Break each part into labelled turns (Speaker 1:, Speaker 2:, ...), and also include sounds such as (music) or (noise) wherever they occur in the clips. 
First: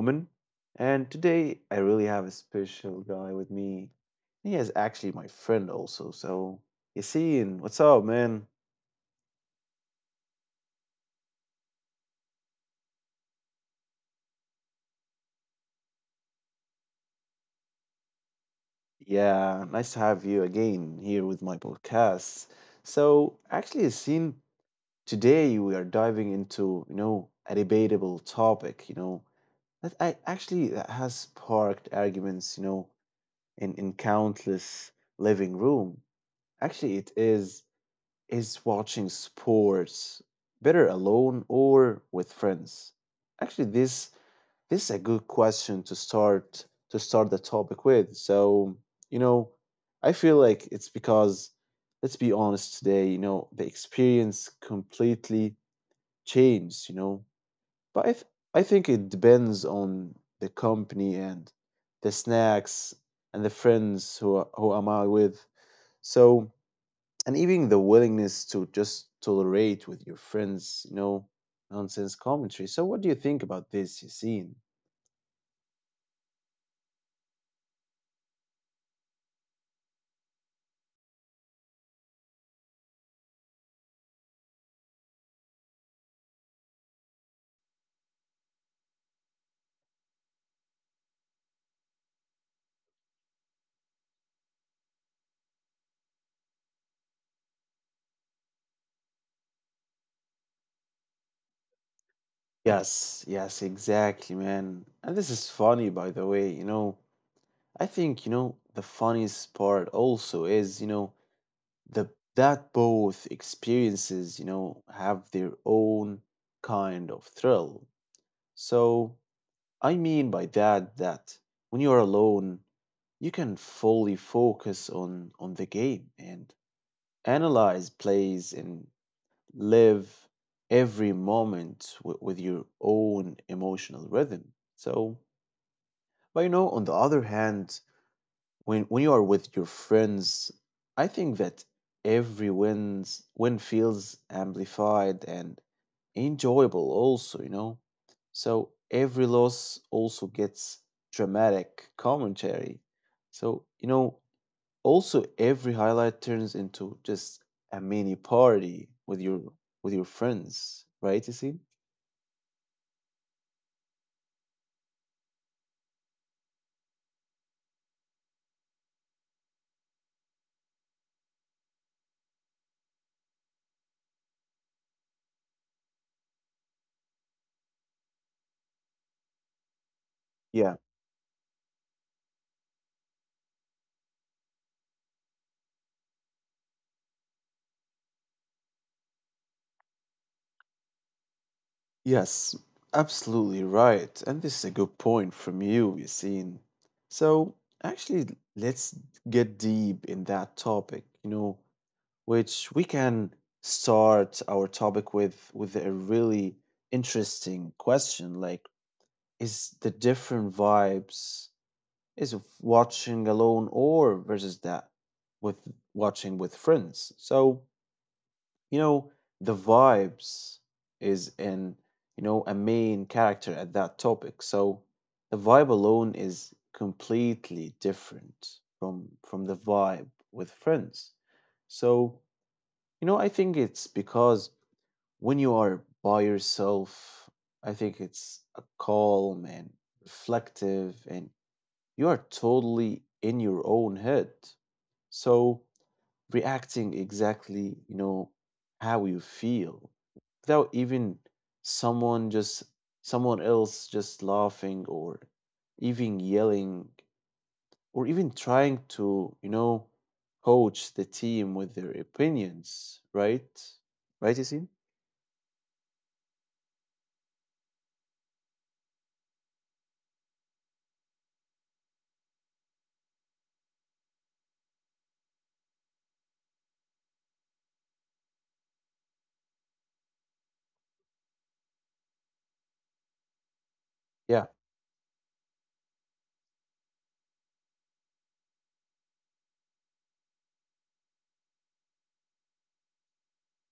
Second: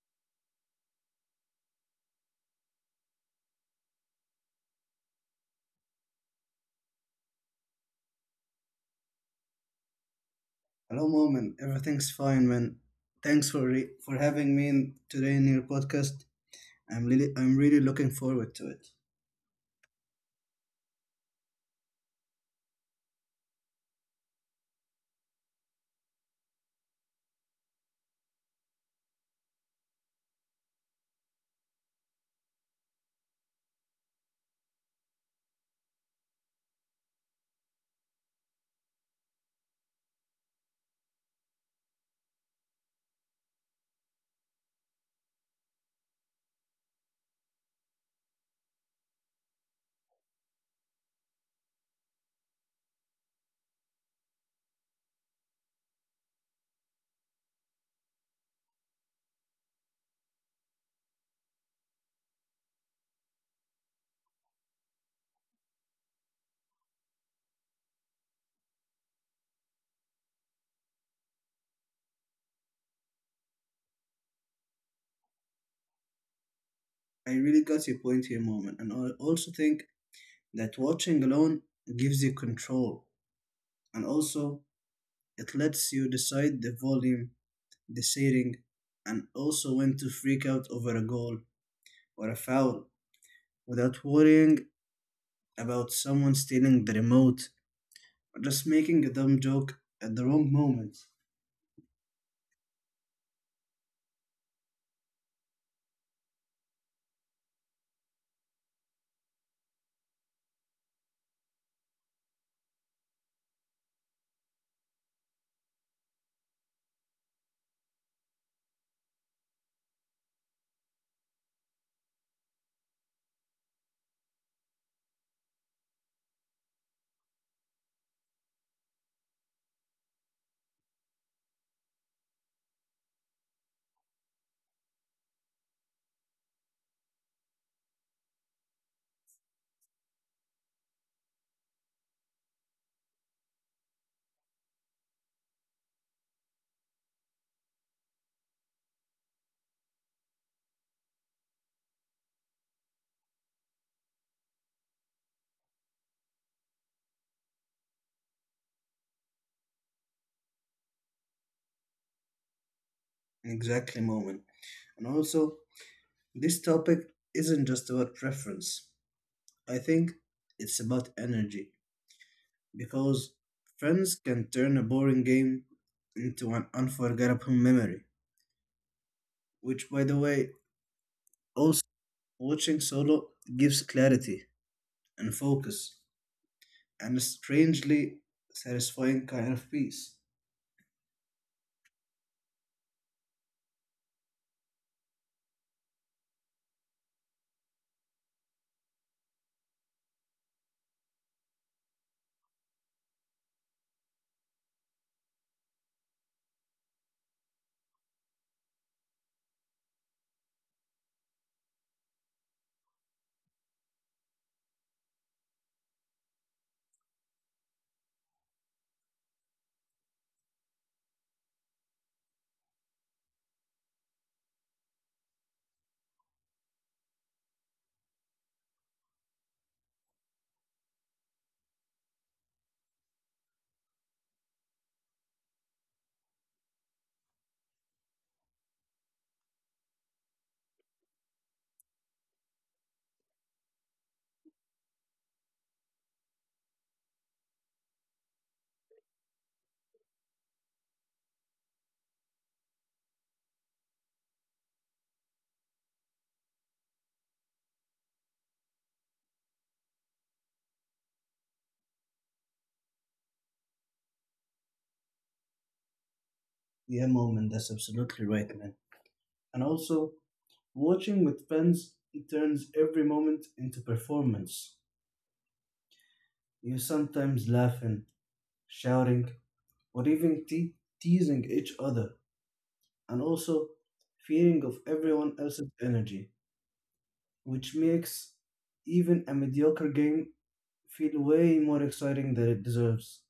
Speaker 1: Momin, and today I really have a special guy with me. He is actually my friend also. So, Yassine, what's up, man?
Speaker 2: Hello, mom, and everything's fine, man. Thanks for for having me in today in your podcast. I'm really looking forward to it.
Speaker 1: Yeah, nice to have you again here with my podcast. So, actually, Yassine, today we are diving into, you know, a debatable topic, That I, actually that has sparked arguments, you know, in countless living room. Actually, it is watching sports better alone or with friends? Actually, this is a good question to start the topic with. So, you know, I feel like it's because let's be honest today, you know, the experience completely changed, you know, but I, th- I think it depends on the company and the snacks and the friends who am I with. So, and even the willingness to just tolerate with your friends, you know, nonsense commentary. So what do you think about this, Yassine?
Speaker 2: I really got your point here, mom, and I also think that watching alone gives you control, and also it lets you decide the volume, the setting, and also when to freak out over a goal or a foul without worrying about someone stealing the remote or just making a dumb joke at the wrong moment.
Speaker 1: Yes, yes, exactly, man. And this is funny, by the way. You know, I think you know the funniest part also is the that both experiences, you know, have their own kind of thrill. So I mean by that that when you are alone, you can fully focus on the game and analyze plays and live every moment with your own emotional rhythm. So, but you know, on the other hand, when you are with your friends, I think that every wins win feels amplified and enjoyable also, you know. So every loss also gets dramatic commentary. So, you know, also every highlight turns into just a mini party with your friends, right, you see?
Speaker 2: Exactly, moment. And also, this topic isn't just about preference. I think it's about energy because friends can turn a boring game into an unforgettable memory, which, by the
Speaker 1: Yeah.
Speaker 2: way, also watching solo gives clarity and focus and a strangely satisfying kind of peace.
Speaker 1: Yes, absolutely right. And this is a good point from you, Yassine. So, actually, let's get deep in that topic, you know, which we can start our topic with a really interesting question like is the different vibes is of watching alone or versus that with watching with friends. So, you know the vibes is in, you know, a main character at that topic. So the vibe alone is completely different from the vibe with friends. So you know I think it's because when you are by yourself I think it's a calm and reflective, and you are totally in your own head. So reacting exactly, you know, how you feel without even someone just someone else just laughing or even yelling or even trying to, you know, coach the team with their opinions, right? Right, Yassine?
Speaker 2: Yeah, moment, that's absolutely right, man. And also, watching with friends it turns every moment into performance. You sometimes laughing, shouting, or even teasing each other, and
Speaker 1: Yeah.
Speaker 2: also fearing of everyone else's energy, which makes even a mediocre game feel way more exciting than it deserves.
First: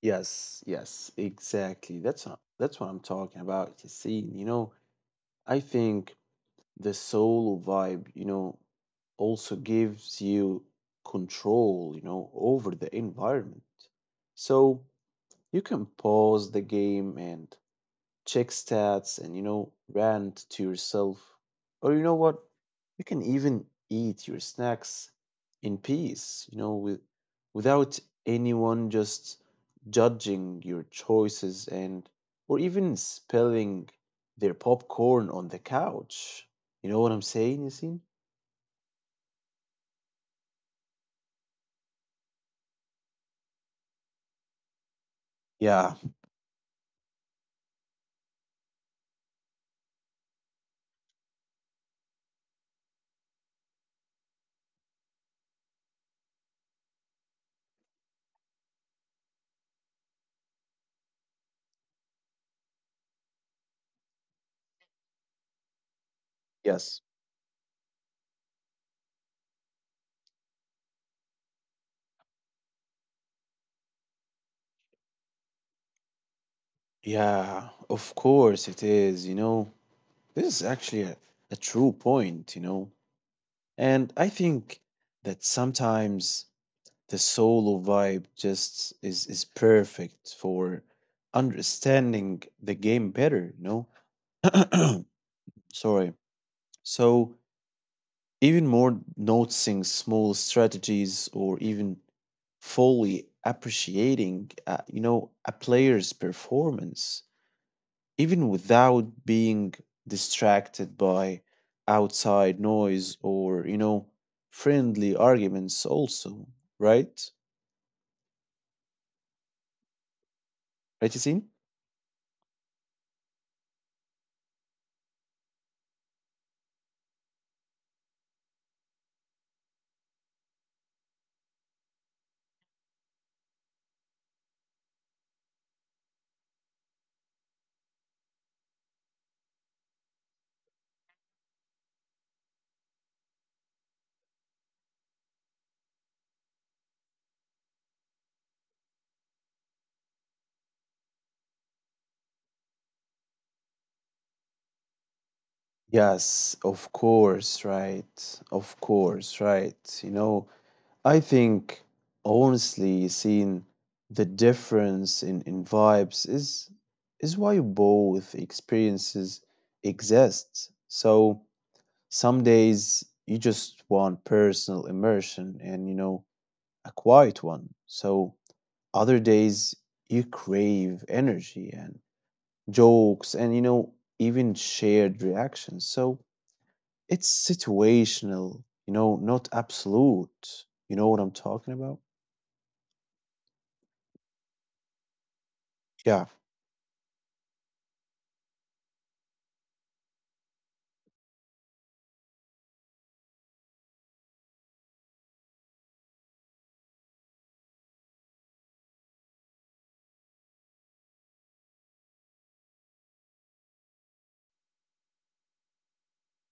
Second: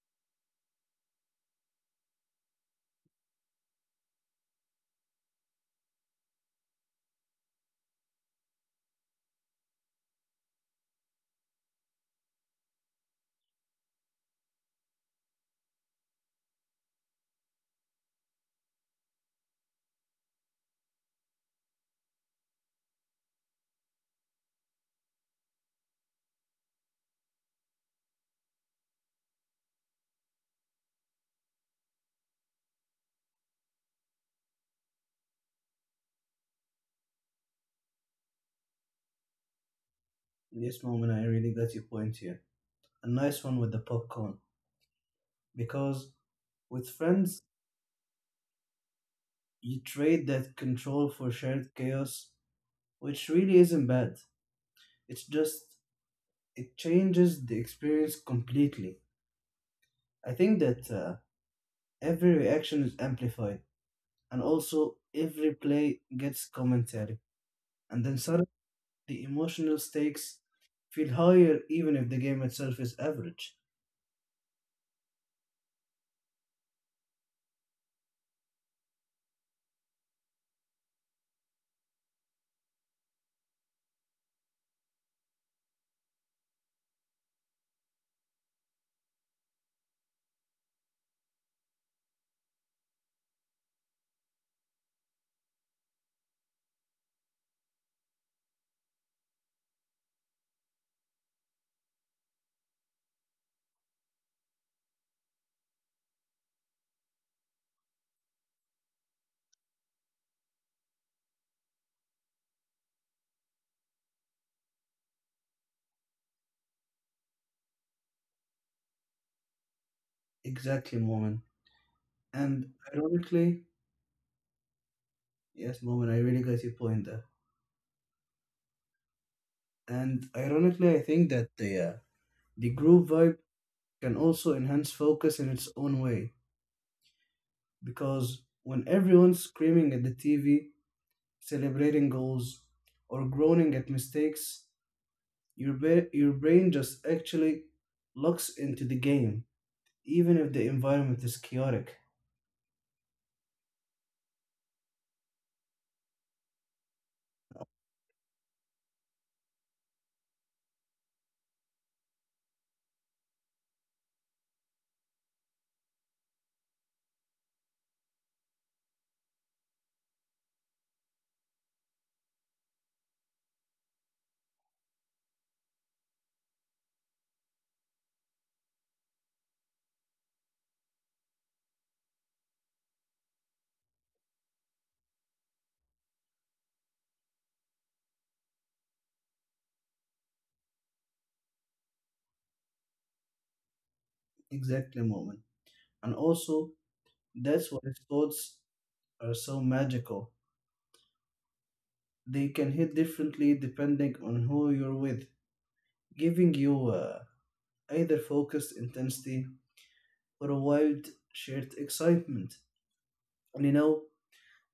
Speaker 1: Yes, yes, exactly. That's what I'm talking about, Yassine. You know, I think the soul vibe, you know, also gives you control, you know, over the environment. So you can pause the game and check stats, and you know, rant to yourself, or you know what, you can even eat your snacks in peace, you know, without anyone just judging your choices, and or even spilling their popcorn on the couch. You know what I'm saying, Yasin?
Speaker 2: Yes, moment, I really got your point here. A nice one with the popcorn,
Speaker 1: Yeah.
Speaker 2: because with friends, you trade that control for shared chaos, which really isn't bad. It's just, it changes the experience completely. I think that every reaction is amplified and also
Speaker 1: yes
Speaker 2: every play gets commentary. And then suddenly the emotional stakes feel higher even if the game itself is average.
Speaker 1: yeah, of course it is, you know. This is actually a true point, you know. And I think that sometimes the solo vibe just is perfect for understanding the game better, you know? (clears throat) Sorry. So even more noticing small strategies or even fully appreciating you know, a player's performance, even without being distracted by outside noise or you know, friendly arguments also, right? right you
Speaker 2: Exactly, Moment. And ironically, yes, Moment, I really got your point there. And ironically, I think that the group vibe can also enhance focus in its own way because when everyone's screaming at the TV, celebrating goals, or groaning at mistakes, your brain just actually locks into the game, even if the environment is chaotic.
Speaker 1: Yes, of course, right. Of course, right. You know, I think honestly seeing the difference in, vibes is why both experiences exist. So some days you just want personal immersion and you know, a quiet one. So other days you crave energy and jokes, and you know, even shared reactions. So it's situational, you know, not absolute. You know what I'm talking about? Yeah.
Speaker 2: Exactly, moment. And also, that's why thoughts are so magical. They can hit differently depending on who you're with, giving you either focused intensity or a wild, shared excitement. And you know,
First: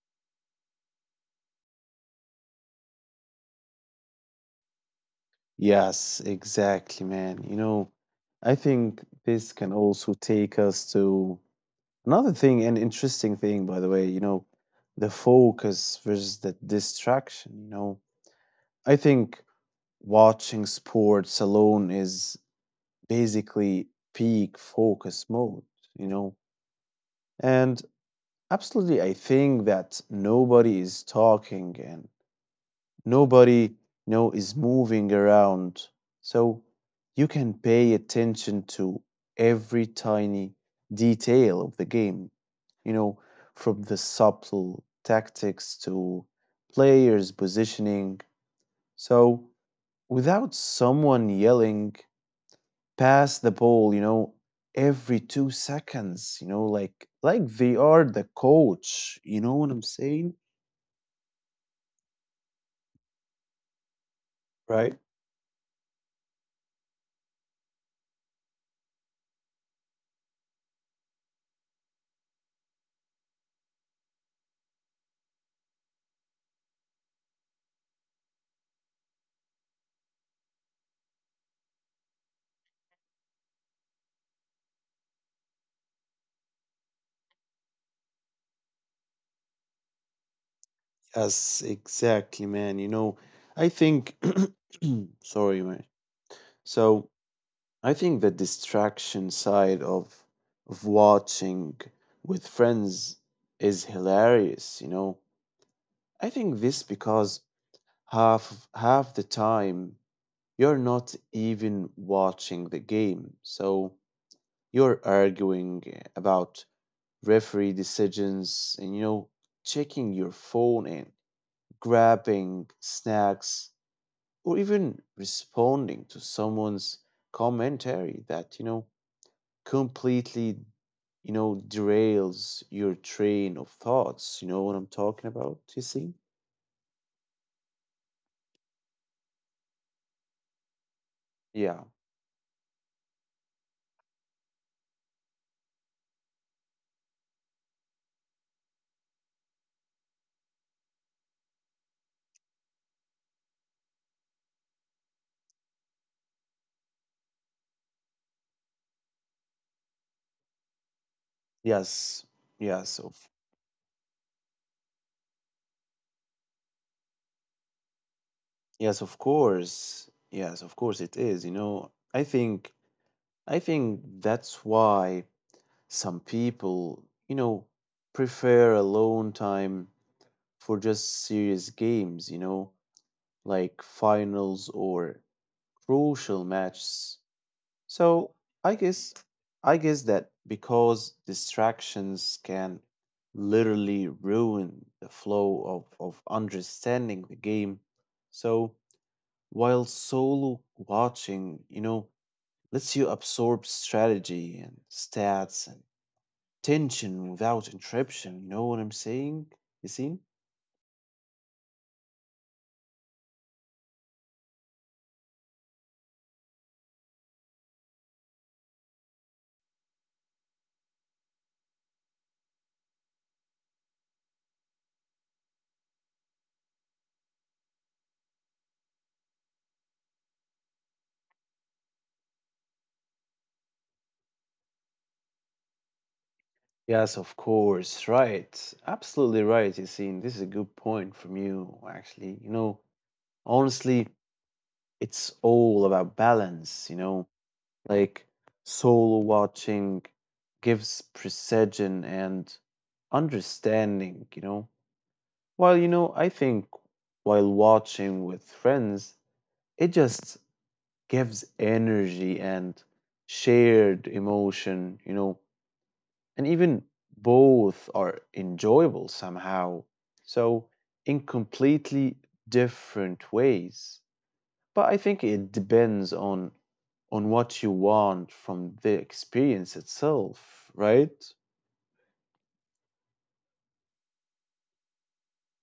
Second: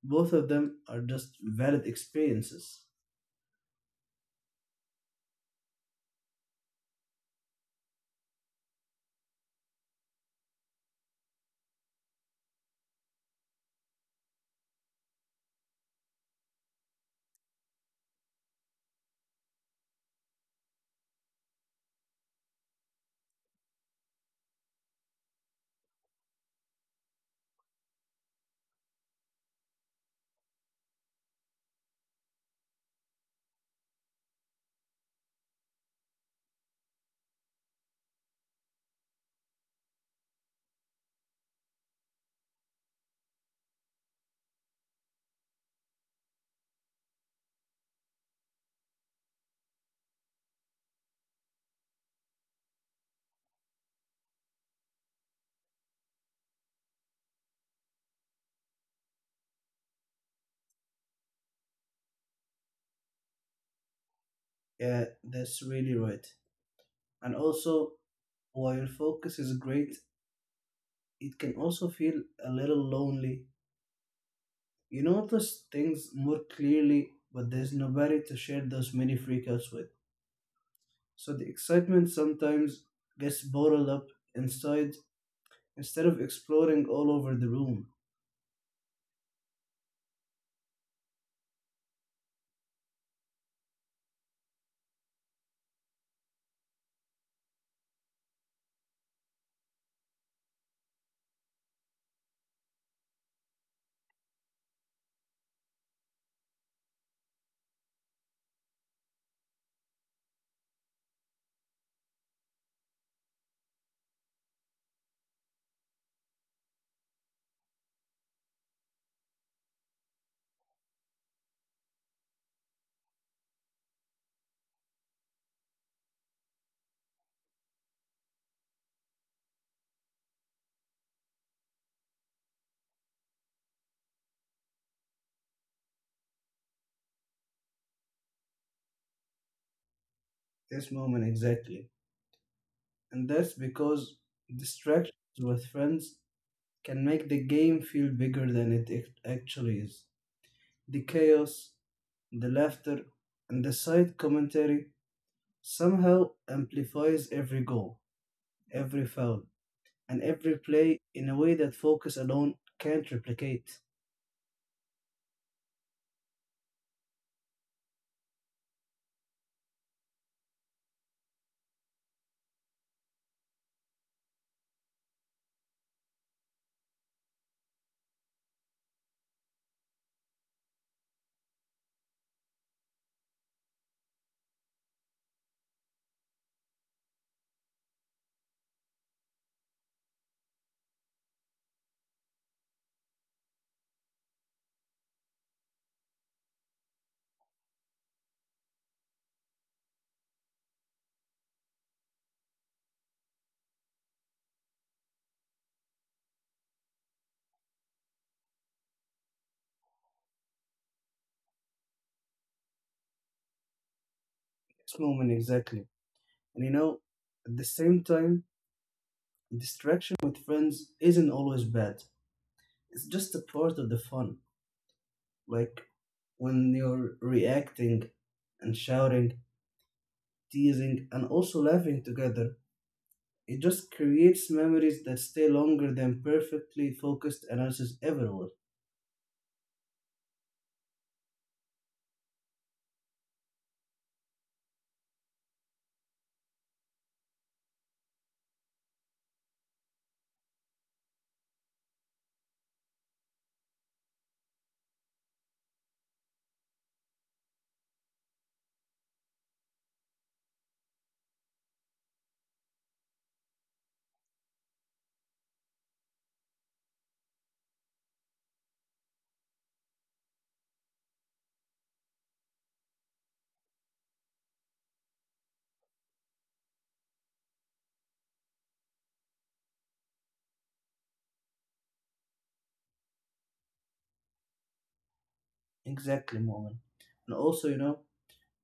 Speaker 2: both of them are just valid experiences.
Speaker 1: Yes, exactly, man. You know, I think this can also take us to another thing, an interesting thing, by the way, you know, the focus versus the distraction, you know. I think watching sports alone is basically peak focus mode, you know. And absolutely, I think that nobody is talking and nobody, you know, is moving around. So you can pay attention to every tiny detail of the game, you know, from the subtle tactics to players positioning. So without someone yelling pass the ball, you know, every 2 seconds, you know, like they are the coach. You know what I'm saying? Right.
Speaker 2: Yeah, that's really right. And also, while focus is great, it can also feel a little lonely. You notice things more clearly, but there's nobody to share those mini freakouts with. So the excitement sometimes gets bottled up inside instead of exploring all over the room.
Speaker 1: Yes, exactly, man, you know. I think (clears throat) Sorry, man. So I think the distraction side of watching with friends is hilarious, you know. I think this because half half the time you're not even watching the game. So you're arguing about referee decisions, and you know, checking your phone and grabbing snacks, or even responding to someone's commentary that, you know, completely, you know, derails your train of thoughts. You know what I'm talking about, you see?
Speaker 2: This moment exactly.
Speaker 1: Yeah.
Speaker 2: And that's because distractions with friends can make the game feel bigger than it actually is. The chaos, the laughter, and the side commentary somehow amplifies every goal,
Speaker 1: yes
Speaker 2: every film,
Speaker 1: yes of
Speaker 2: and every play in a way that focus alone can't replicate.
Speaker 1: yes, of course, yes, of course it is, you know. I think, that's why some people, you know, prefer alone time for just serious games, you know, like finals or crucial matches. So I guess I guess that because distractions can literally ruin the flow of understanding the game. So while solo watching, you know, lets you absorb strategy and stats and tension without interruption. You know what I'm saying, Yassine?
Speaker 2: This moment exactly. And you know, at the same time, distraction with friends isn't always bad. It's just a part of the fun. Like when you're reacting and shouting, teasing, and also laughing together, it just creates memories that stay longer than perfectly focused analysis ever would.
Speaker 1: Yes, of course. Right. Absolutely right, Yassine. This is a good point from you, actually. You know, honestly, it's all about balance, you know? Like, solo watching gives precision and understanding, you know? While, you know, I think while watching with friends, it just gives energy and shared emotion, you know? And even both are enjoyable somehow. So, in completely different ways. But I think it depends on what you want from the experience itself, right?
Speaker 2: Exactly, moment. And also, you know,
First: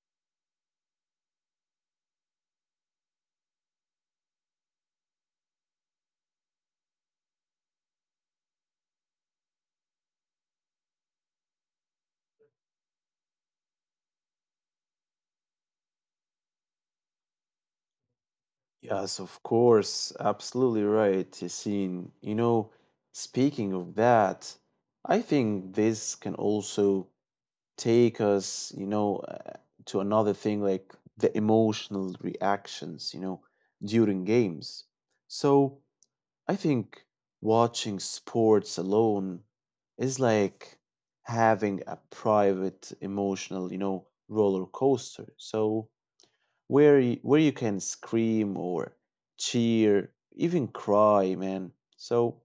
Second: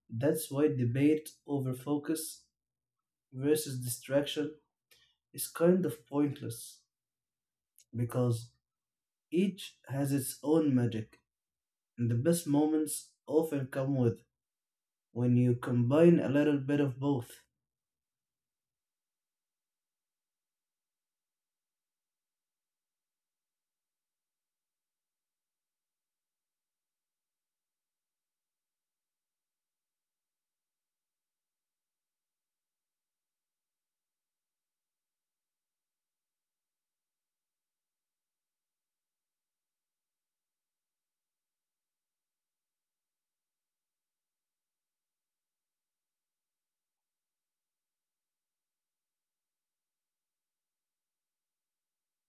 Speaker 2: that's why debate over focus versus distraction is kind of pointless because each has its own magic, and the best moments often come with when you combine a little bit of both.
Speaker 1: Yes, of course, absolutely right, Yassine. You know, speaking of that, I think this can also take us, you know, to another thing like the emotional reactions, you know, during games. So I think watching sports alone is like having a private emotional, you know, roller coaster. So where you can scream or cheer, even cry, man. So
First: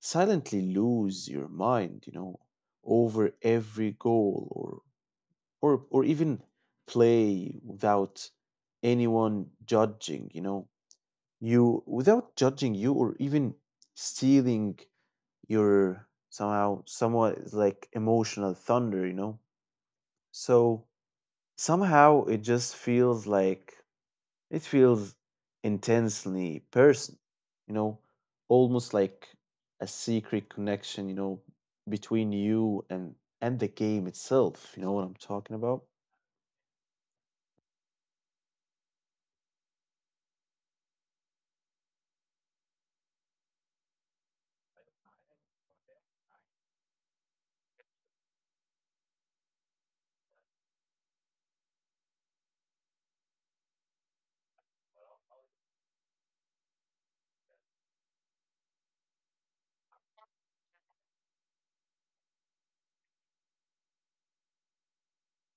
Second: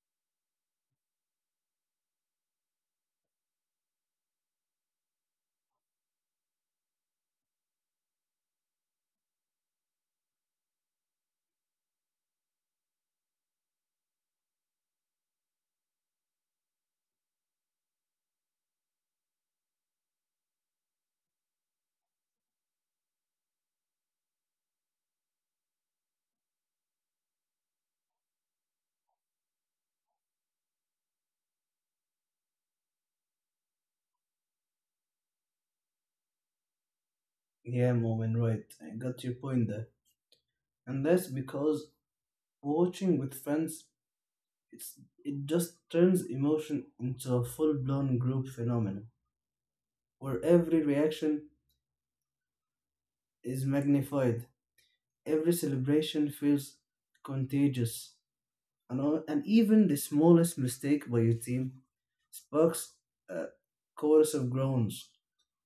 Speaker 1: silently lose your mind, you know, over every goal, or even play without anyone judging, you know. You without judging you or even stealing, you're somehow, somewhat, it's like emotional thunder, you know? So somehow it just feels like, it feels intensely personal, you know, almost like a secret connection, you know, between you and the game itself. You know what I'm talking about?
Speaker 2: Yeah, Moment, right. I got your point there. And that's because watching with friends it's it just turns emotion into a full-blown group phenomenon where every reaction is magnified, every celebration feels contagious, and, and even the smallest mistake by your team sparks a chorus of groans,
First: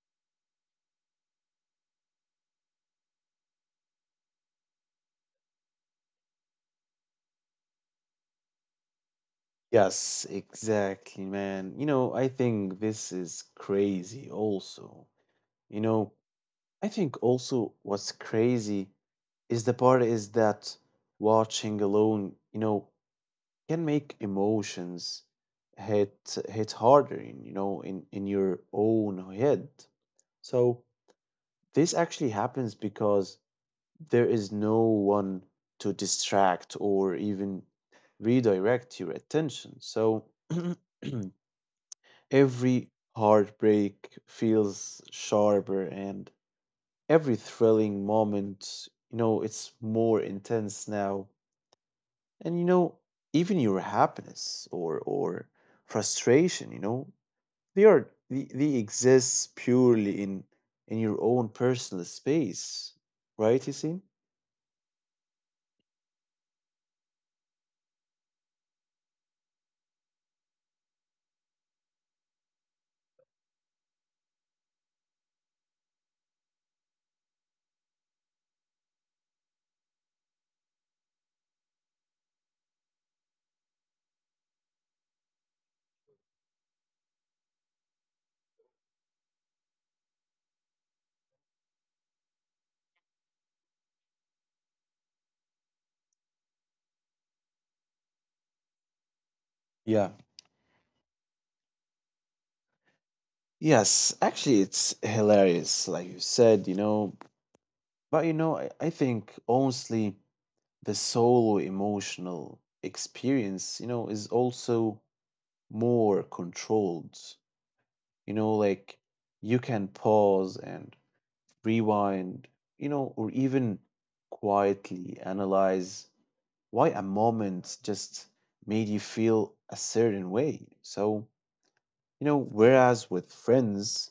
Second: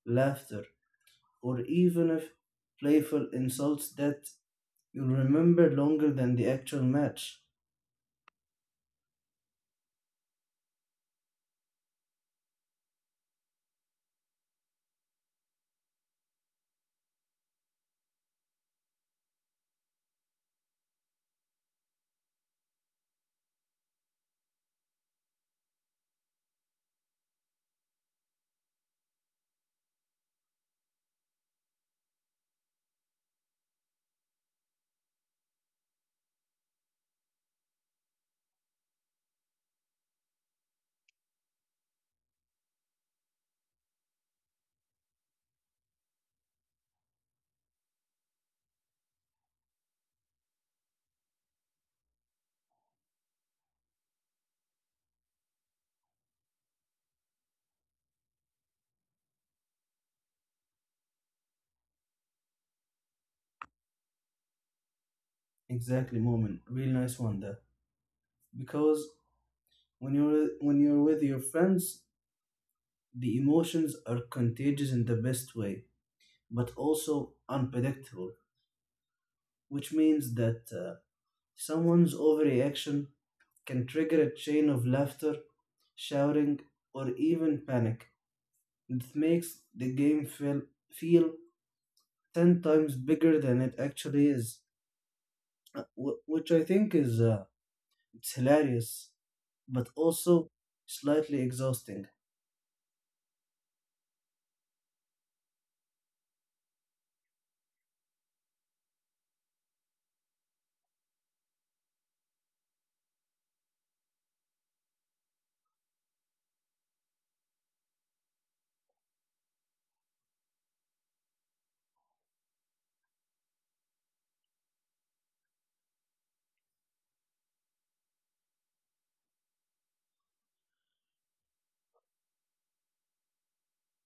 Speaker 2: laughter, or even if playful insults that you'll remember longer than the actual match.
Speaker 1: Yes, exactly, man. You know, I think this is crazy also. You know, I think also what's crazy is the part is that watching alone, you know, can make emotions hit harder, you know, in your own head. So this actually happens because there is no one to distract or even redirect your attention. So (clears throat) every heartbreak feels sharper and every thrilling moment, you know, it's more intense now. And you know, even your happiness or frustration, you know, they exist purely in your own personal space, right, you see?
Speaker 2: Exactly, moment. Real nice one there. Because when you're with your friends, the emotions are contagious in the best way, but also unpredictable, which means that someone's overreaction can trigger a chain of laughter, shouting, or even panic that makes the game feel 10 times bigger than it actually is. Which I think is it's hilarious but
Speaker 1: Yeah.
Speaker 2: also slightly exhausting
Speaker 1: Yes, actually it's hilarious like you said, you know. But you know, I think honestly the solo emotional experience, you know, is also more controlled, you know, like you can pause and rewind, you know, or even quietly analyze why a moment just made you feel a certain way. So, you know, whereas with friends,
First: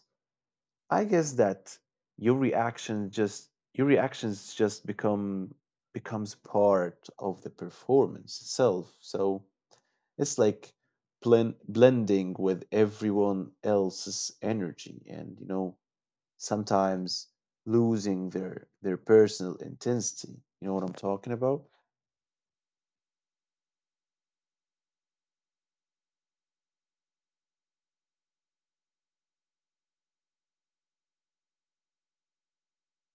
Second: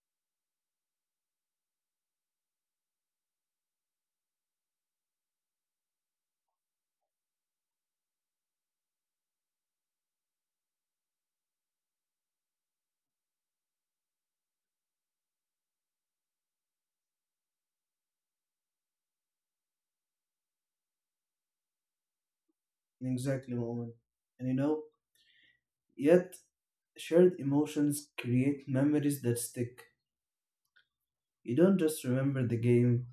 Speaker 1: I guess that your reactions just becomes part of the performance itself. So it's like blending with everyone else's energy, and you know, sometimes losing their personal intensity. You know what I'm talking about?
Speaker 2: exactly moment. And you know, yet shared emotions create memories that stick. You don't just remember the game,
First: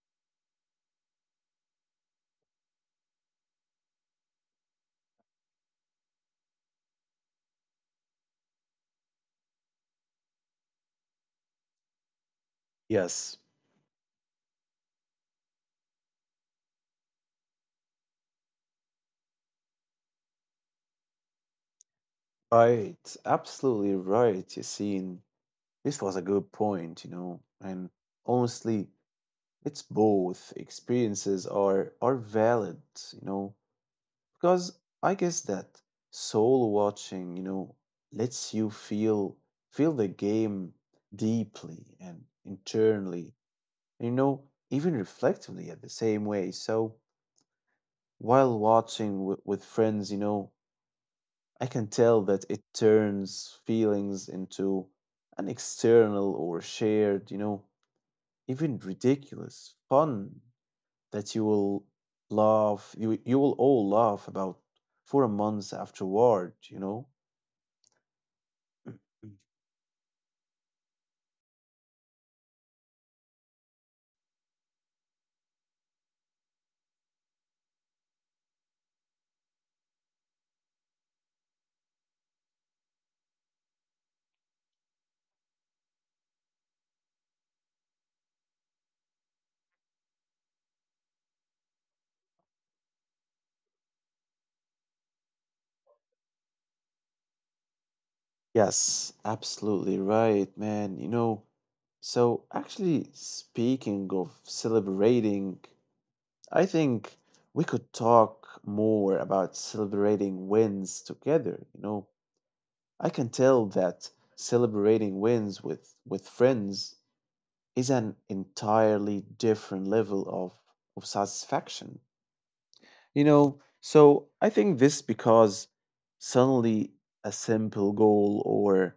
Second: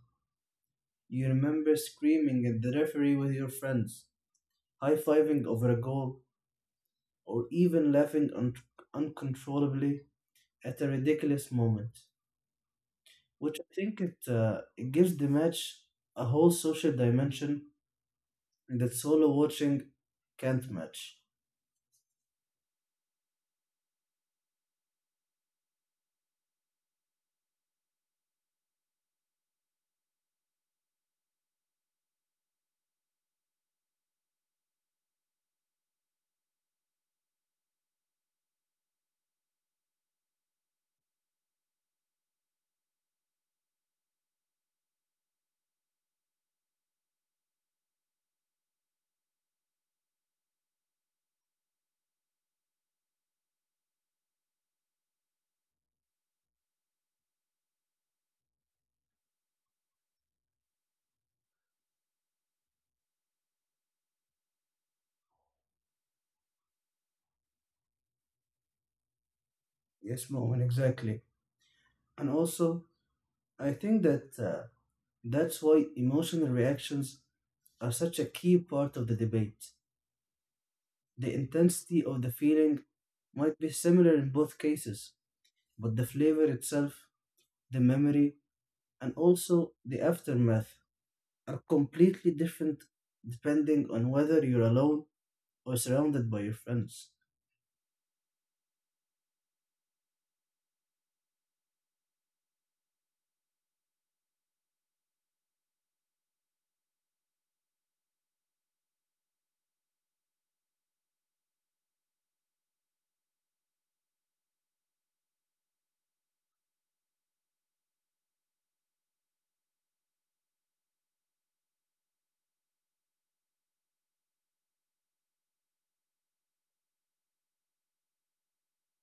Speaker 2: you remember screaming at the referee with your friends, high fiving over a goal, or even laughing uncontrollably at a ridiculous moment,
Speaker 1: Yes,
Speaker 2: which I think it, it gives the match a whole social dimension that solo watching can't match.
Speaker 1: right. Absolutely right, Yassine. This was a good point, you know. And honestly, it's both experiences are valid, you know, because I guess that soul watching, you know, lets you feel the game deeply and internally, you know, even reflectively at the same way. So while watching with friends, you know, I can tell that it turns feelings into an external or shared, you know, even ridiculous fun that you will all laugh about for a month afterward, you know.
Speaker 2: Yes, Moment, exactly. And also, I think that that's why emotional reactions are such a key part of the debate. The intensity of the feeling might be similar in both cases, but the flavor itself, the memory, and also the aftermath are completely different depending on whether you're alone or surrounded by your friends.
Speaker 1: Yes, absolutely right, man. You know, so actually speaking of celebrating, I think we could talk more about celebrating wins together, you know. I can tell that celebrating wins with friends is an entirely different level of satisfaction. You know, so I think this because suddenly a simple goal or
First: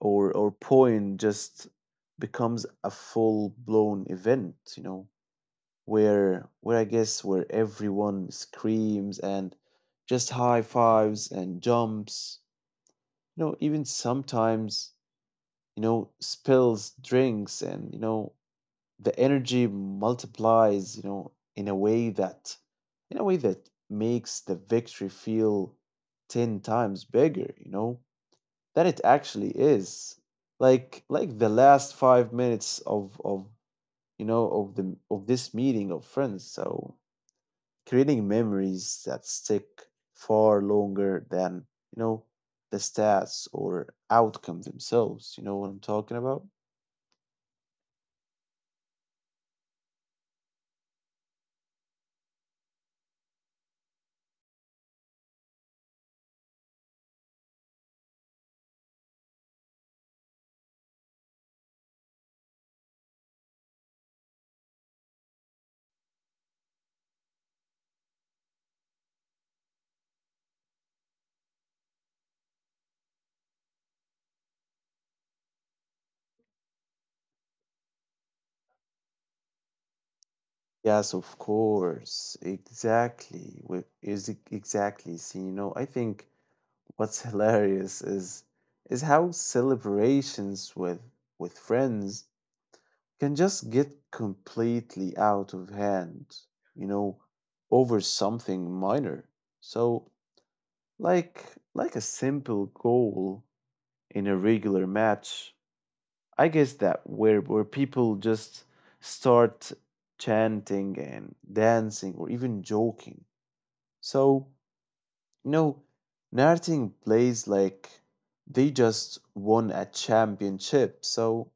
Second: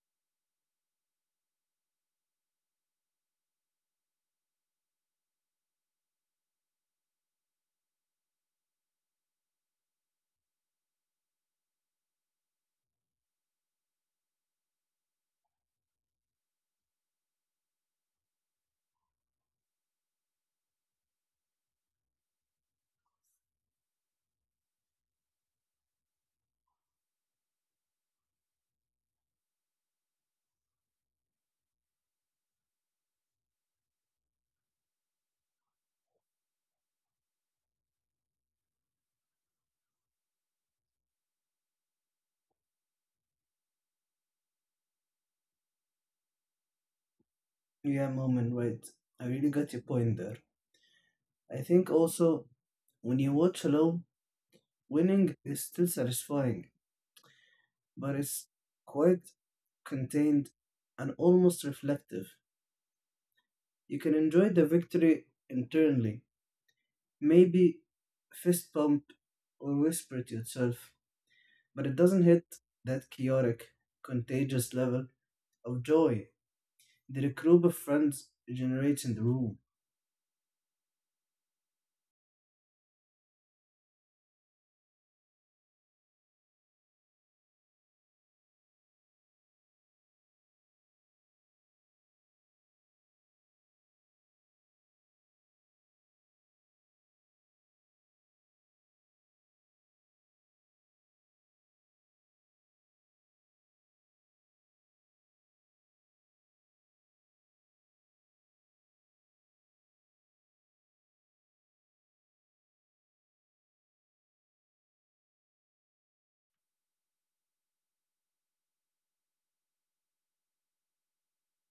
Speaker 1: or or point just becomes a full-blown event, you know, where where everyone screams and just high fives and jumps, you know. Even sometimes, you know, spills drinks, and you know, the energy multiplies, you know, in a way that in a way that makes the victory feel 10 times bigger, you know, than it actually is. Like the last 5 minutes of you know, of this meeting of friends. So creating memories that stick far longer than, you know, the stats or outcome themselves. You know what I'm talking about?
Speaker 2: Yeah, Moment, right. I really got your point there. I think also when you watch alone, winning is still satisfying, but it's quite contained and almost reflective. You can enjoy the victory internally, maybe fist pump or whisper to yourself, but it doesn't hit that chaotic, contagious level of joy there are group of friends generates in the room.
Speaker 1: Yes, of course. Exactly. Exactly. See, you know, I think what's hilarious is how celebrations with friends can just get completely out of hand, you know, over something minor. So, Like like a simple goal in a regular match. I guess that, where people just start chanting and dancing or even joking. So, you know, Narting plays like they just won a championship. So,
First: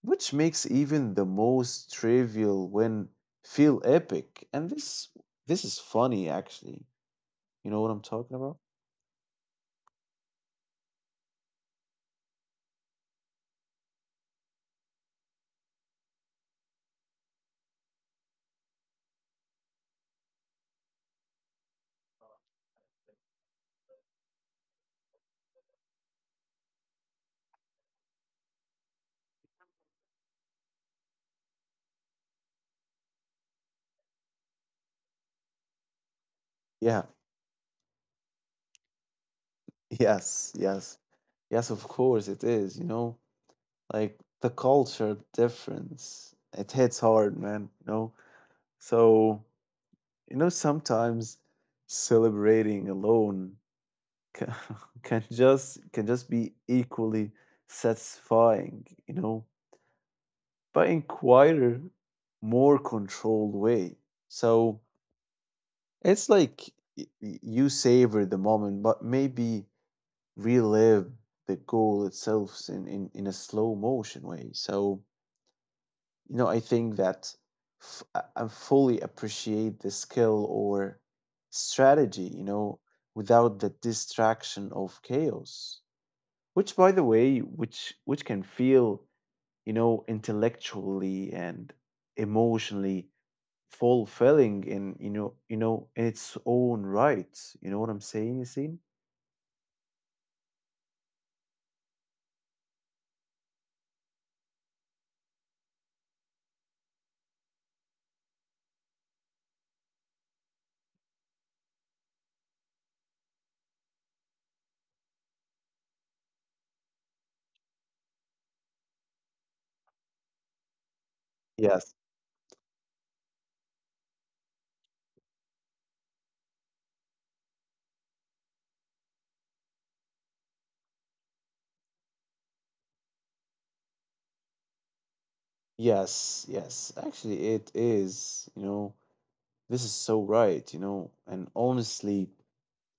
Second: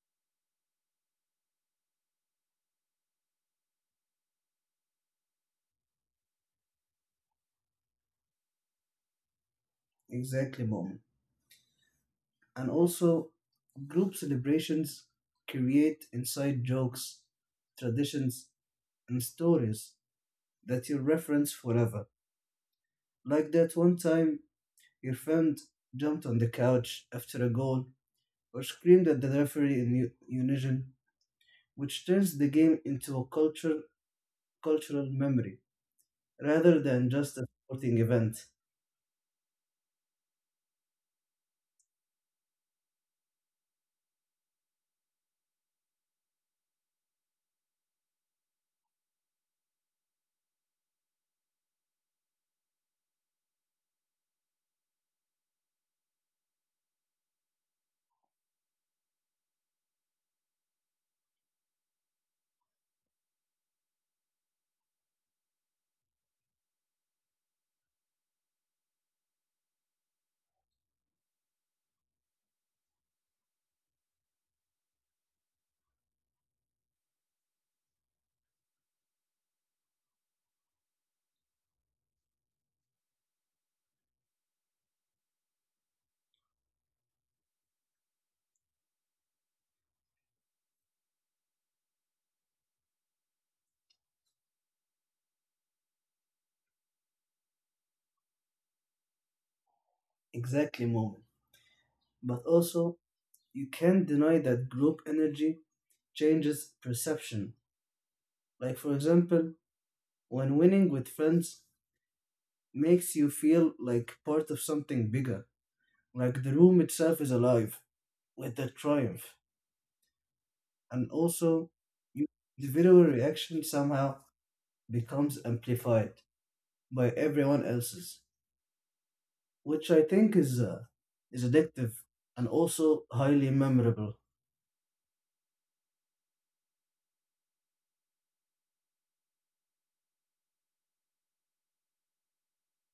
Speaker 1: which makes even the most trivial win feel epic. And this is funny actually. You know what I'm talking about?
Speaker 2: Exactly, mom. And also, group celebrations create inside jokes, traditions, and stories that you reference forever. Like that one time your friend jumped on the couch after a goal or screamed at the referee in unison, which turns the game into a cultural memory rather
Speaker 1: Yeah.
Speaker 2: than just a sporting event.
Speaker 1: (laughs) Yes, yes. Yes, of course it is, you know, like the culture difference. It hits hard, man, you know. So, you know, sometimes celebrating alone can, (laughs) can just be equally satisfying, you know, but in quieter, more controlled way. So it's like you savor the moment, but maybe relive the goal itself in, in a slow motion way. So, you know, I think that I fully appreciate the skill or strategy, you know, without the distraction of chaos. Which, by the way, which can feel, you know, intellectually and emotionally fulfilling in, you know, in its own right. You know what I'm saying, Yassine?
Speaker 2: Exactly, mom. But also, you can't deny that group energy changes perception. Like, for example, when winning with friends makes you feel like part of something bigger, like the room itself is alive with the triumph. And also,
Speaker 1: Yes.
Speaker 2: your individual reaction somehow becomes amplified by everyone else's, which I think is addictive and also highly memorable.
Speaker 1: Yes, yes. Actually, it is, you know, this is so right, you know, and honestly,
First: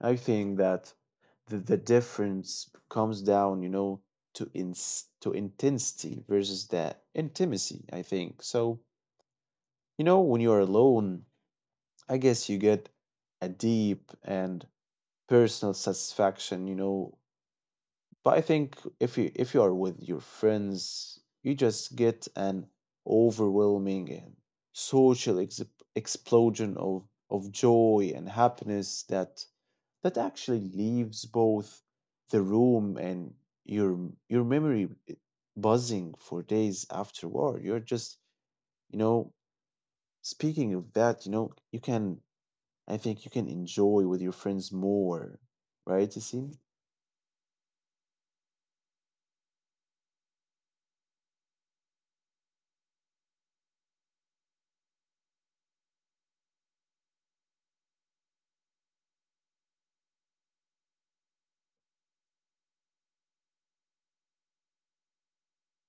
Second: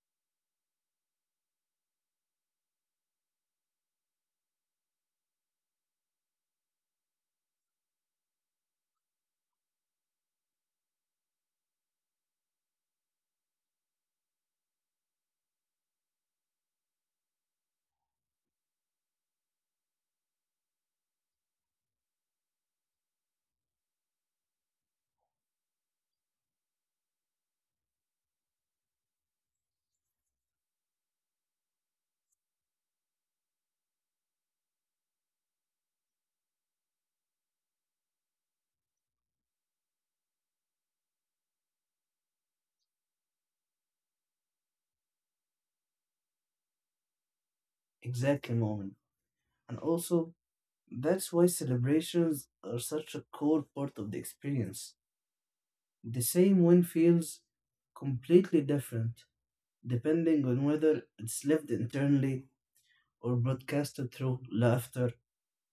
Speaker 1: I think that the difference comes down, you know, to ins to intensity versus that intimacy, I think. So, you know, when you're alone, I guess you get a deep and personal satisfaction, you know. But I think if you are with your friends, you just get an overwhelming and social ex explosion of joy and happiness that that actually leaves both the room and your your memory buzzing for days afterward. You're just, you know, speaking of that, you know, you can, I think you can enjoy with your friends more, right, Yasin?
Speaker 2: Exactly, moment. And also, that's why celebrations are such a core part of the experience. The same win feels completely different depending on whether it's lived internally or broadcasted through laughter,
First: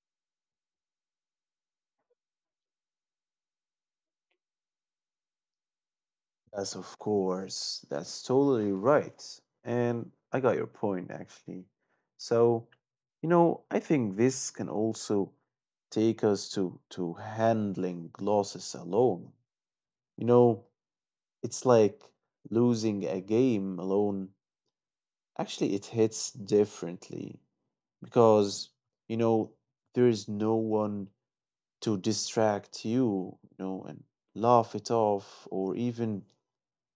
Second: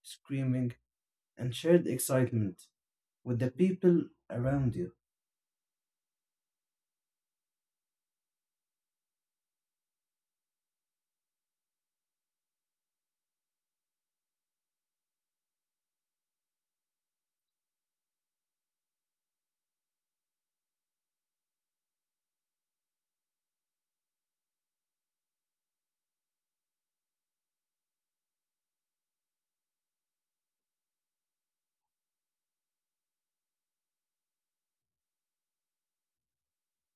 Speaker 2: screaming, and shared excitement with the people around you.
Speaker 1: Yes, of course. That's totally right. And I got your point actually. So, you know, I think this can also take us to handling losses alone. You know, it's like losing a game alone. Actually, it hits differently because, you know, there is no one to distract you, you know, and laugh it off or even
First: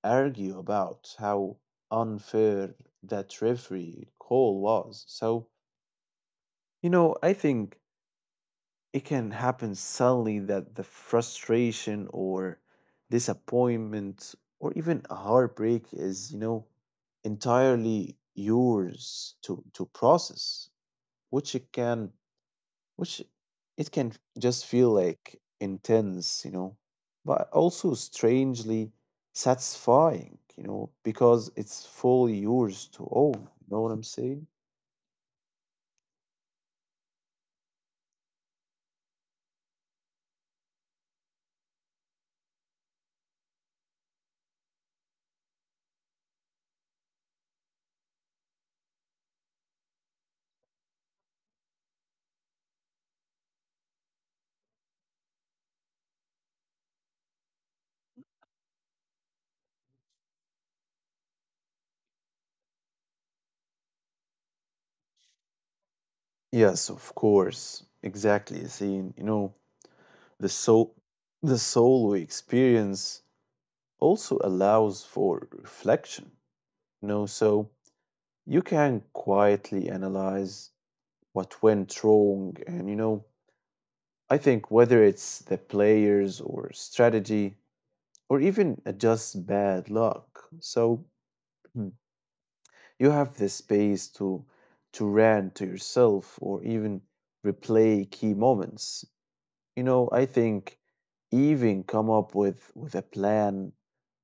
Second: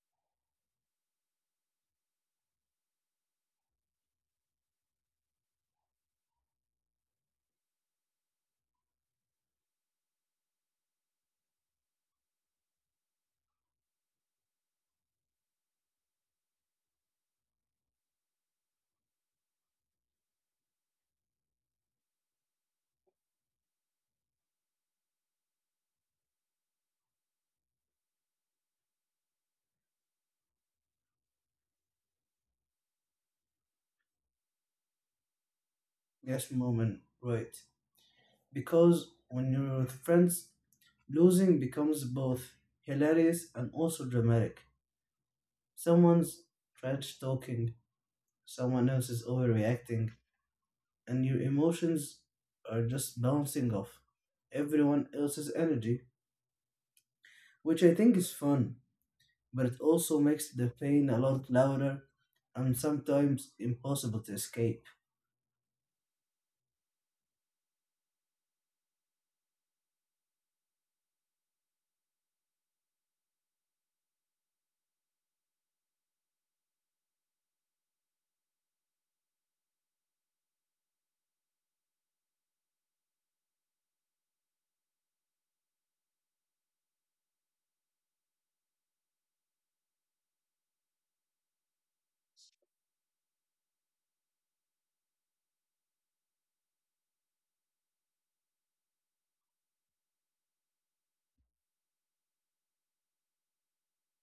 Speaker 1: argue about how unfair that referee call was. So, you know, I think it can happen suddenly that the frustration or disappointment or even a heartbreak is, you know, entirely yours to process, which it can, which it can just feel like intense, you know, but also strangely satisfying, you know, because it's fully yours to own. You know what I'm saying?
Speaker 2: Yes, Moment, right. Because when you're with friends, losing becomes both hilarious and also dramatic. Someone's trash talking, someone else is overreacting, and your emotions are just bouncing off everyone else's energy, which I think is fun, but it also makes the pain a lot louder and sometimes impossible to escape.
Speaker 1: Yes, of course. Exactly. See, you know, The soul, the soul we experience also allows for reflection. You know, so you can quietly analyze what went wrong, and you know, I think whether it's the players or strategy or even just bad luck. So, hmm, you have the space to rant to yourself or even replay key moments. You know, I think even come up with a plan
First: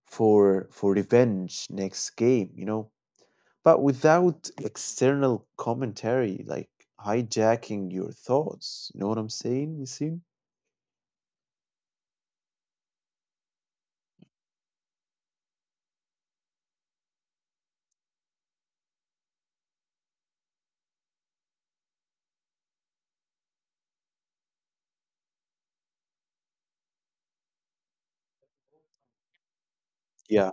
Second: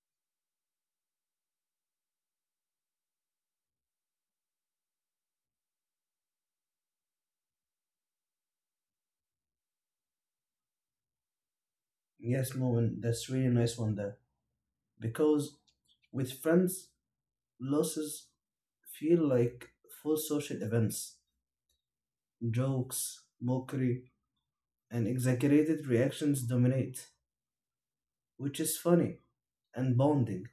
Speaker 1: for revenge next game, you know. But without external commentary, like hijacking your thoughts. You know what I'm saying, Yasin?
Speaker 2: Yes, Moen, that's really nice one there. Because with friends, losses feel like full social events. Jokes, mockery, and exaggerated reactions dominate, which is funny and bonding,
Speaker 1: Yeah.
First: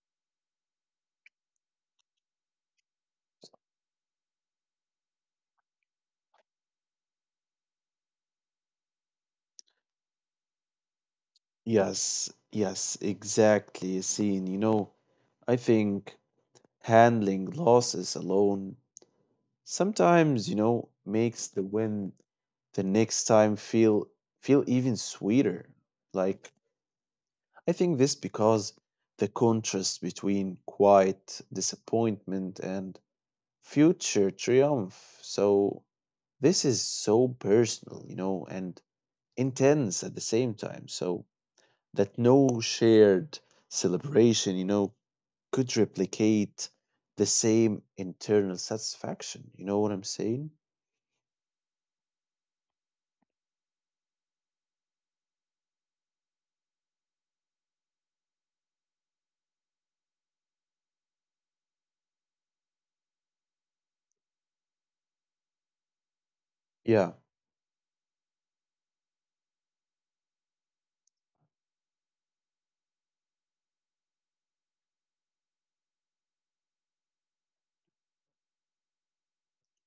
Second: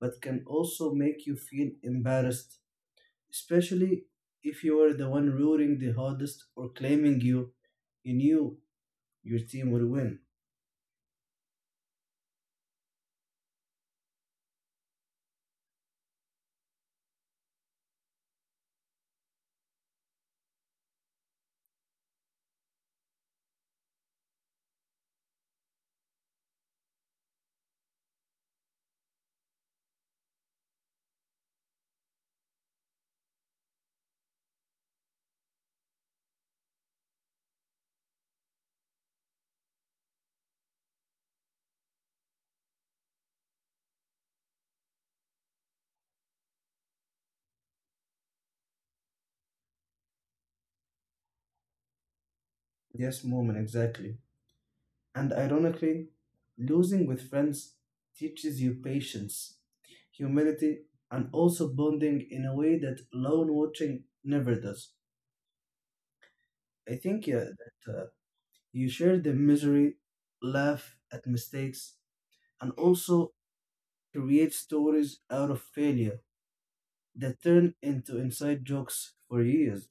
Speaker 2: but can also make you feel embarrassed especially if you were the one rooting the hardest or claiming you knew your team would win.
Speaker 1: Yes. Yes. Exactly, Yasin. You know, I think handling losses alone sometimes, you know, makes the win the next time feel even sweeter. Like, I think this because the contrast between quiet disappointment and future triumph. So this is so personal, you know, and intense at the same time. So that no shared celebration, you know, could replicate the same internal satisfaction. You know what I'm saying?
Speaker 2: Yes, moment, exactly. And ironically, losing with friends teaches you patience, humility, and also bonding in a way that lone watching never does. I
Speaker 1: Yeah.
Speaker 2: think yeah, that you share the misery, laugh at mistakes, and also create stories out of failure that turn into inside jokes for years.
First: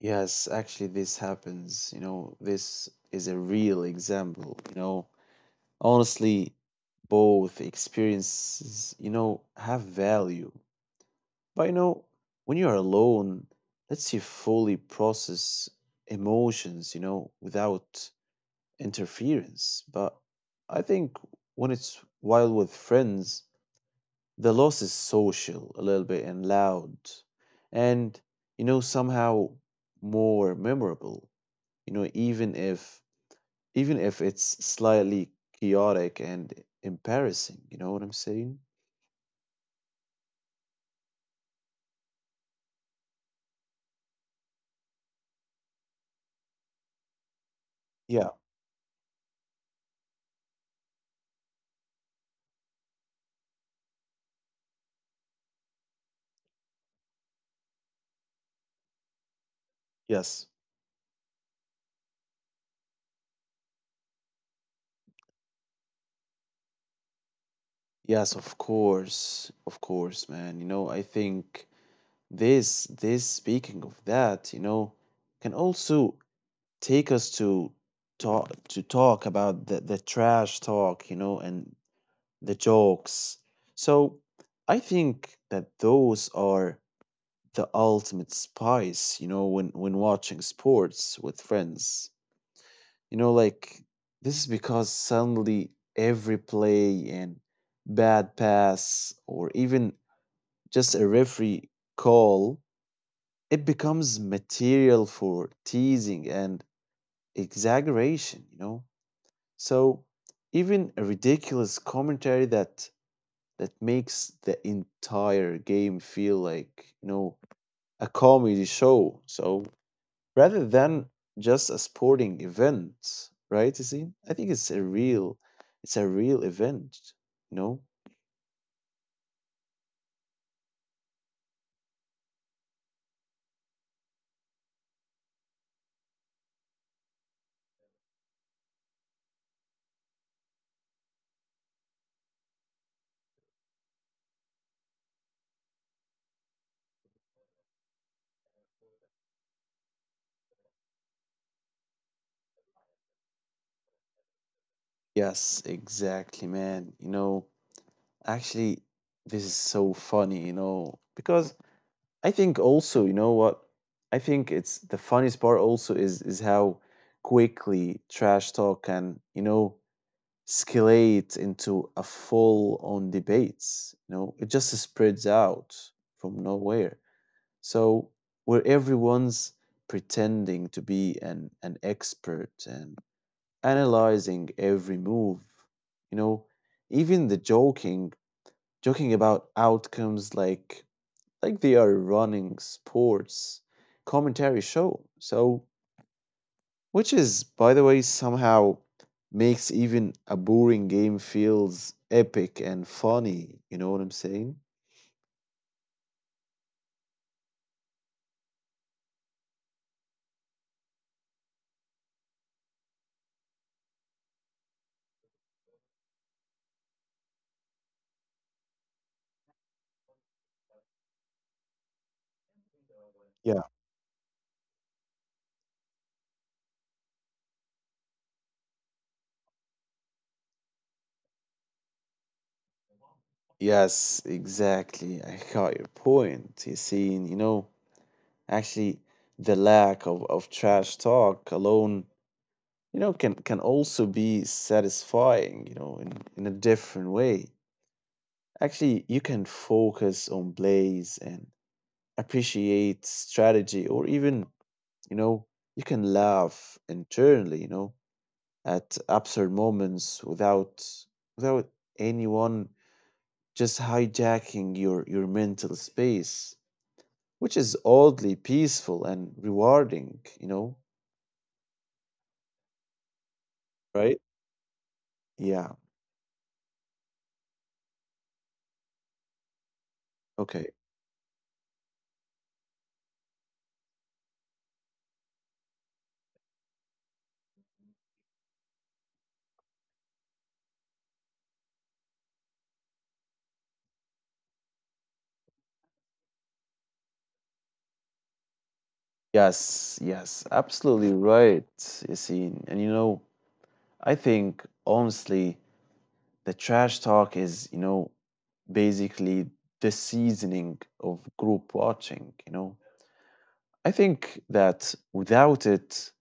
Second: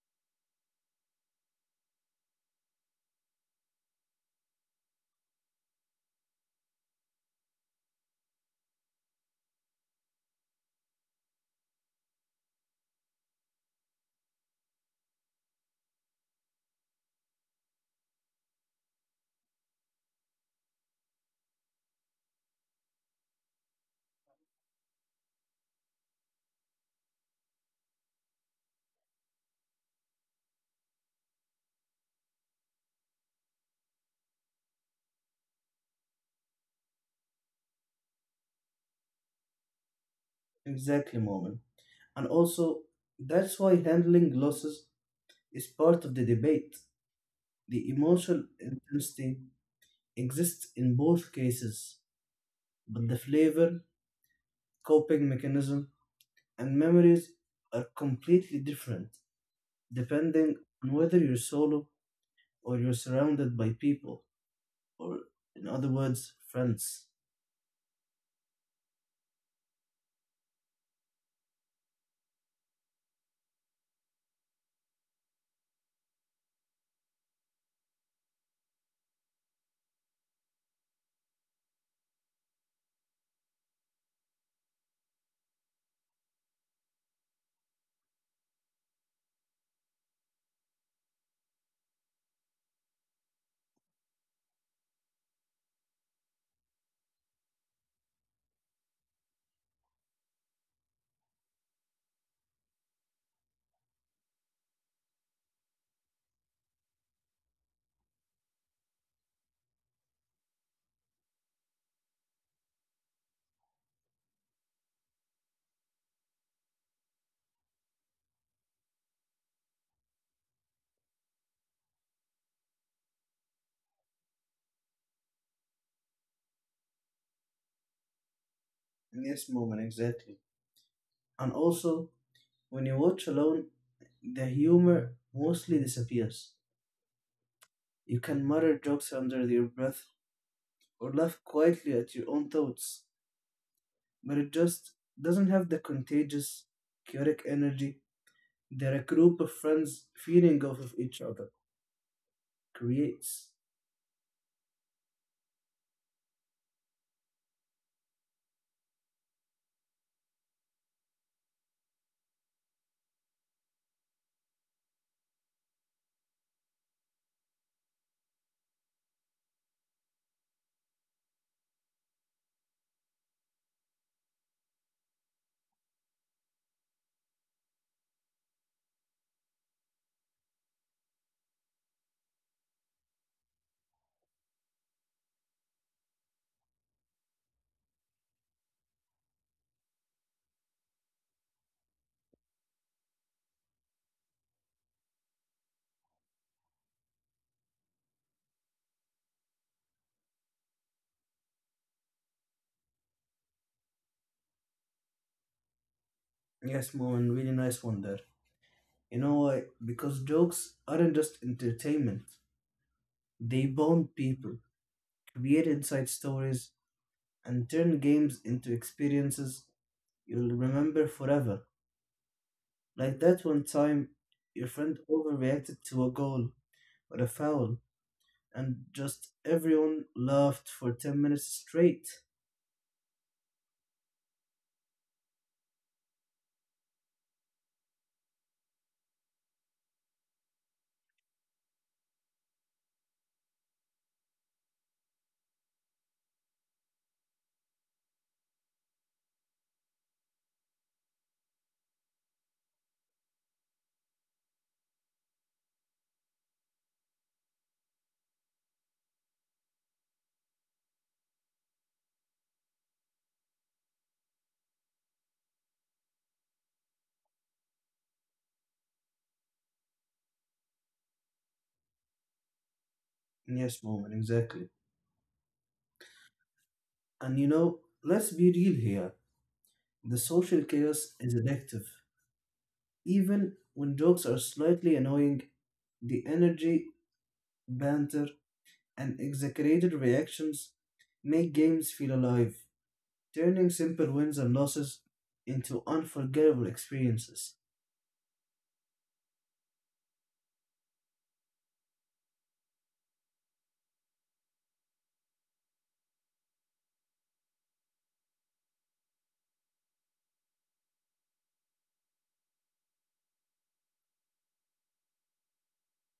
Speaker 1: Yes, actually, this happens. You know, this is a real example, you know. Honestly, both experiences, you know, have value. But you know, when you're alone, lets you fully process emotions, you know, without interference. But I think when it's while with friends, the loss is social a little bit and loud. And, you know, somehow more memorable, you know, even if it's slightly chaotic and embarrassing. You know what I'm saying?
Speaker 2: Exactly, Moment. And also, that's why handling losses is part of the debate. The
Speaker 1: Yeah.
Speaker 2: emotional intensity exists in both cases, but the flavor, coping mechanism, and memories are completely different
Speaker 1: Yes.
Speaker 2: depending on whether you're solo or you're surrounded by people, or in other words, friends,
Speaker 1: Yes, of course. Of course, man. You know, I think this speaking of that, you know, can also take us to talk about the trash talk, you know, and the jokes. So I think that those are the ultimate spice, you know, when watching sports with friends. You know, like this is because suddenly every play and bad pass or even just a referee call, it becomes material for teasing and exaggeration, you know? So even a ridiculous commentary that makes the entire game feel like, you know, a comedy show. So rather than just a sporting event, right, Yassine? I think it's a real event, you know?
Speaker 2: in this moment exactly. And also, when you watch alone, the humor mostly disappears. You can mutter jokes under your breath or laugh quietly at your own thoughts, but it just doesn't have the contagious, chaotic energy that a group of friends feeding off of each other creates.
Speaker 1: Yes, exactly, man. You know, actually, this is so funny, you know, because I think also, you know what? I think it's the funniest part also is how quickly trash talk can, you know, escalate into a full on debates. You know, it just spreads out from nowhere. So where everyone's pretending to be an expert and analyzing every move, you know, even the joking about outcomes like they are running sports commentary show. So which is, by the way, somehow makes even a boring game feels epic and funny. You know what I'm saying?
Speaker 2: Yes, Moen, really nice one there. You know why? Because jokes aren't just entertainment, they bond people, create inside stories, and turn games into experiences you'll remember forever. Like that
Speaker 1: Yeah.
Speaker 2: one time your friend overreacted to a goal or a foul, and just everyone laughed for 10 minutes straight.
Speaker 1: Yes, exactly. I got your point. You see, and, you know, actually, the lack of trash talk alone, you know, can also be satisfying, you know, in a different way. Actually, you can focus on plays and appreciate strategy or even, you know, you can laugh internally, you know, at absurd moments without without anyone just hijacking your mental space, which is oddly peaceful and rewarding, you know,
Speaker 2: Yes, moment,
Speaker 1: right?
Speaker 2: exactly.
Speaker 1: Yeah.
Speaker 2: And you know, let's be real here. The social
Speaker 1: Okay.
Speaker 2: chaos is addictive. Even when jokes are slightly annoying, the energy, banter, and exaggerated reactions make games feel alive, turning simple wins and losses into unforgettable experiences.
Speaker 1: Yes, yes, absolutely right, Yassine. And you know, I think honestly, the trash talk is, you know, basically the seasoning of group watching, you know. I think that without it,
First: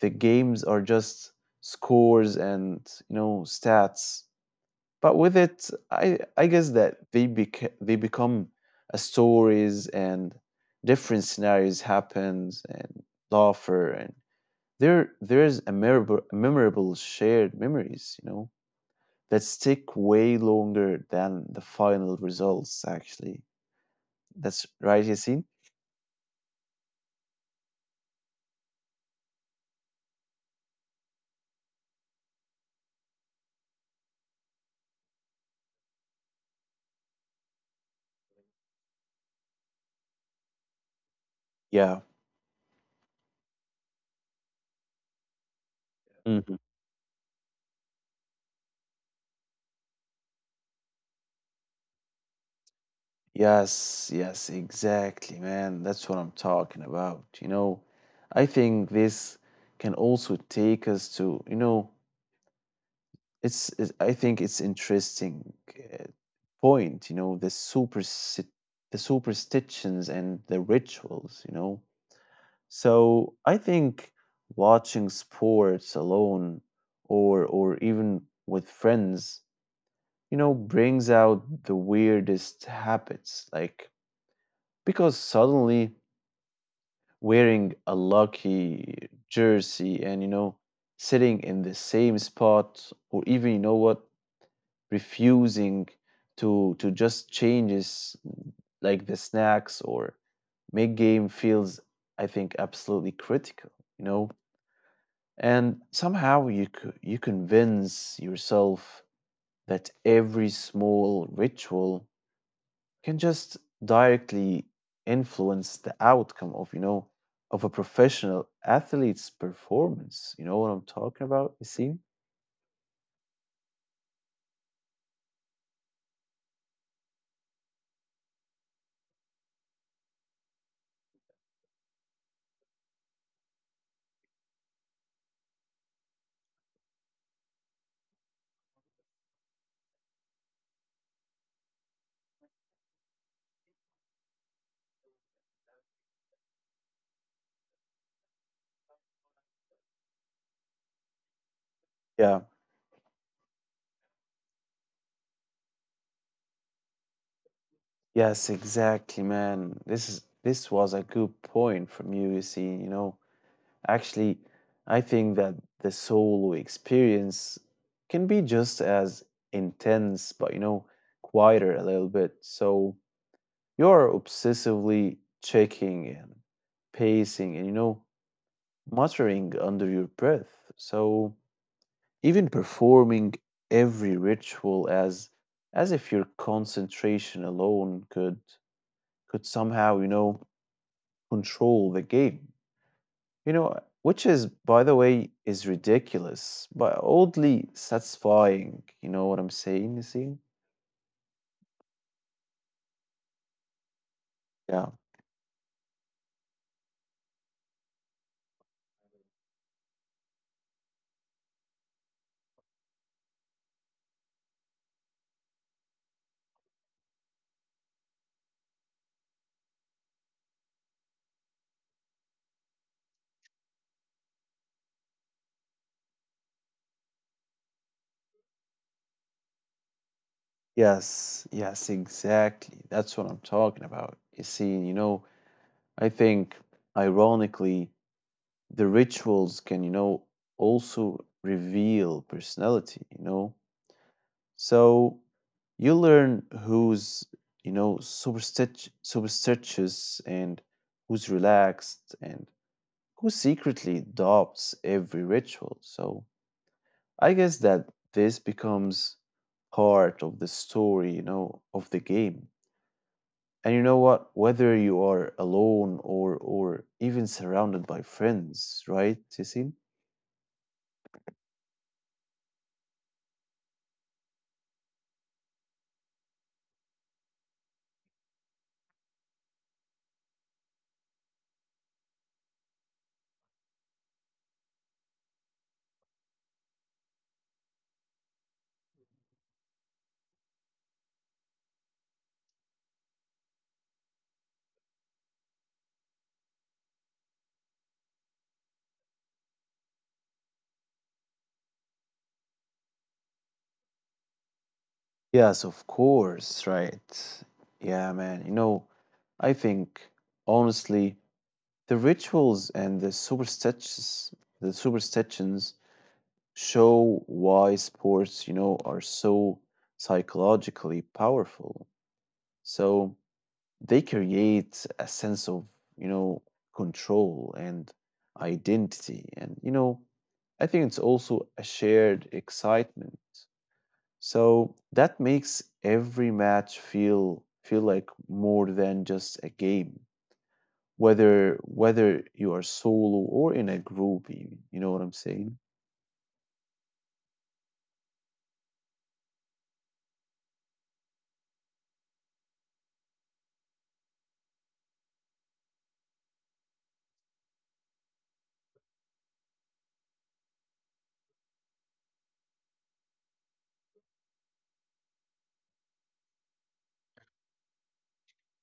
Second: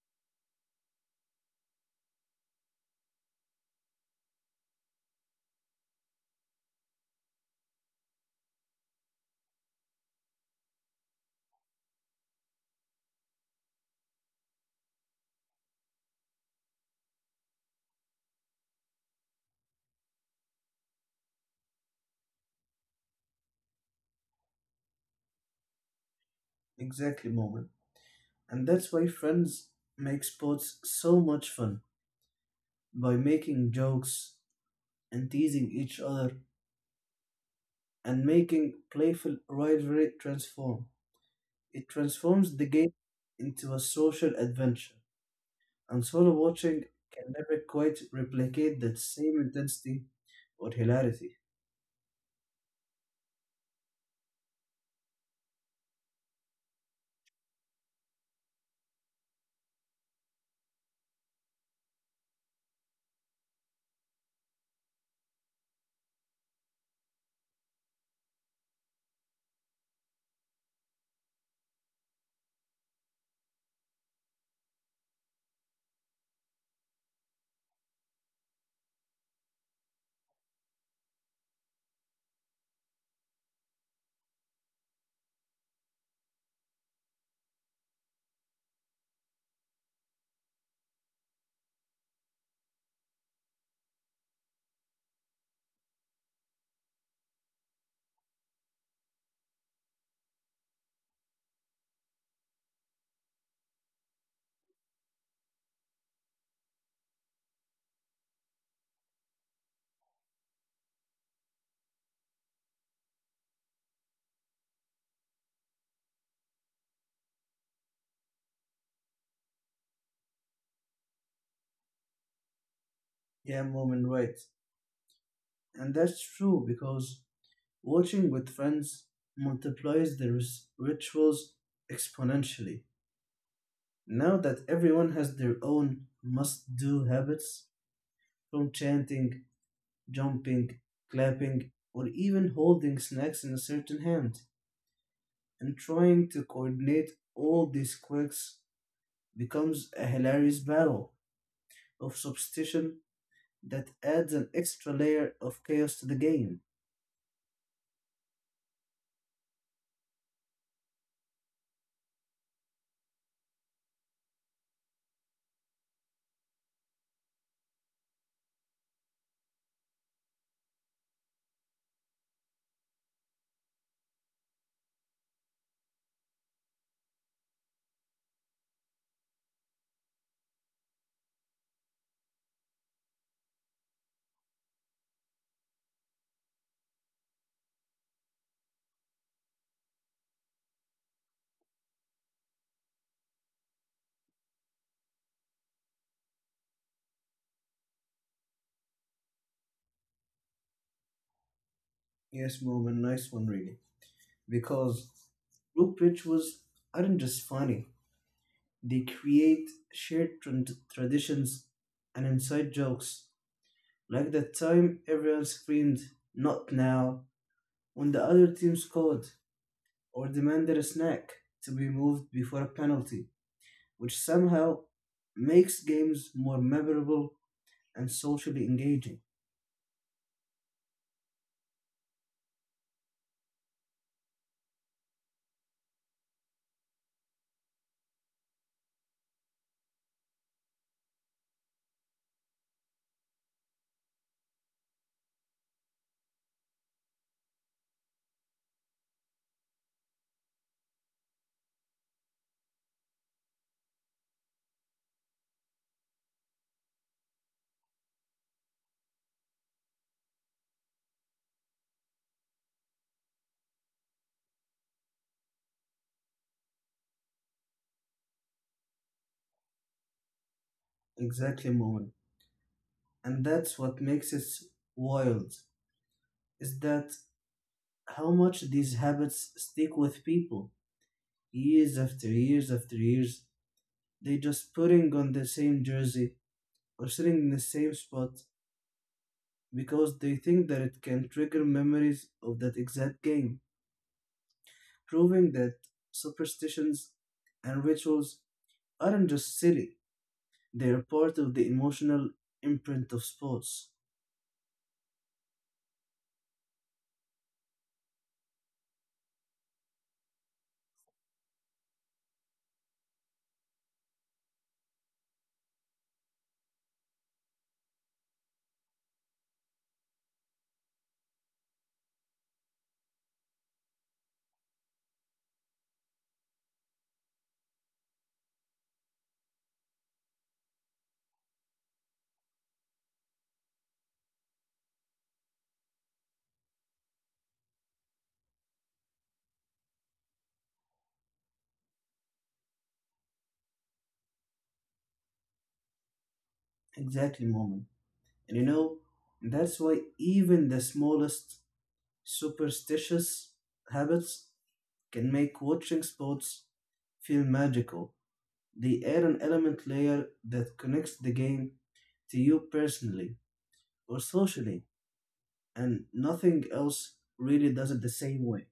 Speaker 1: the games are just scores and, you know, stats. But with it, I guess that they become a stories and different scenarios happens and laughter, and there's a memorable shared memories, you know, that stick way longer than the final results actually. That's right, Yasin.
Speaker 2: Exactly, moment. And that's why friends make sports so much fun by making jokes and teasing each other and making playful rivalry transform. It
Speaker 1: Yeah.
Speaker 2: transforms the game into a social adventure, and solo watching can never quite replicate that same intensity or hilarity.
Speaker 1: Yes, yes, exactly, man. That's what I'm talking about. You know, I think this can also take us to, you know, it's I think it's interesting uh, point, you know, the super the superstitions and the rituals, you know. So I think watching sports alone or even with friends, you know, brings out the weirdest habits, like, because suddenly wearing a lucky jersey and, you know, sitting in the same spot or even, you know what, refusing to just changes like the snacks or make game feels, I think, absolutely critical, you know. And somehow you convince yourself that every small ritual can just directly influence the outcome of, you know, of a professional athlete's performance. You know what I'm talking about? You see?
Speaker 2: Yeah, moment, right. And that's true because watching with friends multiplies the rituals exponentially. Now that everyone has their own must do habits, from chanting, jumping, clapping, or even holding snacks in a certain hand, and trying to coordinate all these quirks becomes a hilarious battle of
Speaker 1: Yeah.
Speaker 2: superstition that adds an extra layer of chaos to the game.
Speaker 1: Yes, exactly, man. This was a good point from you. You see, you know, actually, I think that the solo experience can be just as intense, but you know, quieter a little bit. So you're obsessively checking and pacing and, you know, muttering under your breath. So, even performing every ritual as if your concentration alone could somehow, you know, control the game. You know, which is, by the way, is ridiculous, but oddly satisfying. You know what I'm saying, you see?
Speaker 2: Yes, Mom, a nice one, really,
Speaker 1: Yeah.
Speaker 2: because group rituals aren't just funny, they create shared tran traditions and inside jokes, like that time everyone screamed, "Not now," when the other team scored, or demanded a snack to be moved before a penalty, which somehow makes games more memorable and socially engaging.
Speaker 1: Yes, yes, exactly. That's what I'm talking about. You see, you know, I think ironically the rituals can, you know, also reveal personality, you know. So you learn who's, you know, superstitious and who's relaxed and who secretly adopts every ritual. So I guess that this becomes part of the story, you know, of the game. And you know what, whether you are alone or even surrounded by friends, right, Tisim?
Speaker 2: Exactly, Mohan. And that's what makes it wild, is that how much these habits stick with people years after years after years, they just putting on the same jersey or sitting in the same spot because they think that it can trigger memories of that exact game, proving that superstitions and rituals aren't just silly, they are part of the emotional imprint of sports.
Speaker 1: Yes, of course, right. Yeah, man. You know, I think honestly, the rituals and the superstitions show why sports, you know, are so psychologically powerful. So they create a sense of, you know, control and identity. And, you know, I think it's also a shared excitement, so that makes every match feel like more than just a game. Whether you are solo or in a group, even, you know what I'm saying?
Speaker 2: Exactly, moment. And you know, that's why even the smallest superstitious habits can make watching sports feel magical. They add an element layer that connects the game to you personally or socially, and nothing else really does it the same way.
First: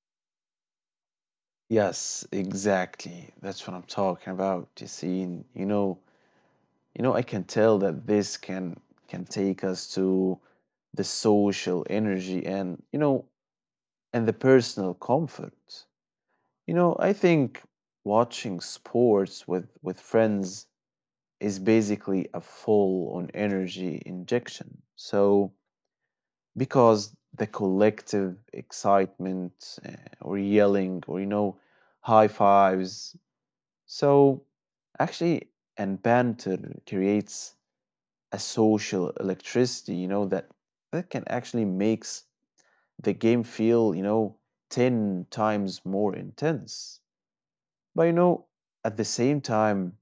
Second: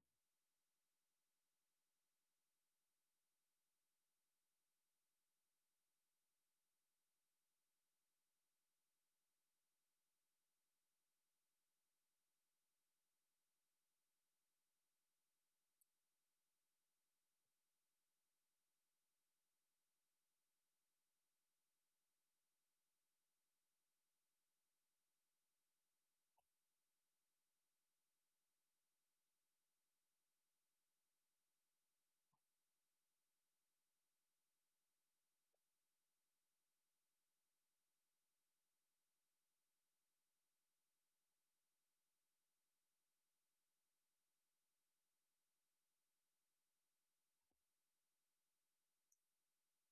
Speaker 1: Yes, exactly. That's what I'm talking about, Yassine. I can tell that this can take us to the social energy and and the personal comfort. I think watching sports with friends is basically a full on energy injection. Because the collective excitement or yelling or, high fives. So, actually, and banter creates a social electricity, that can actually makes the game feel, 10 times more intense. But, at the same time,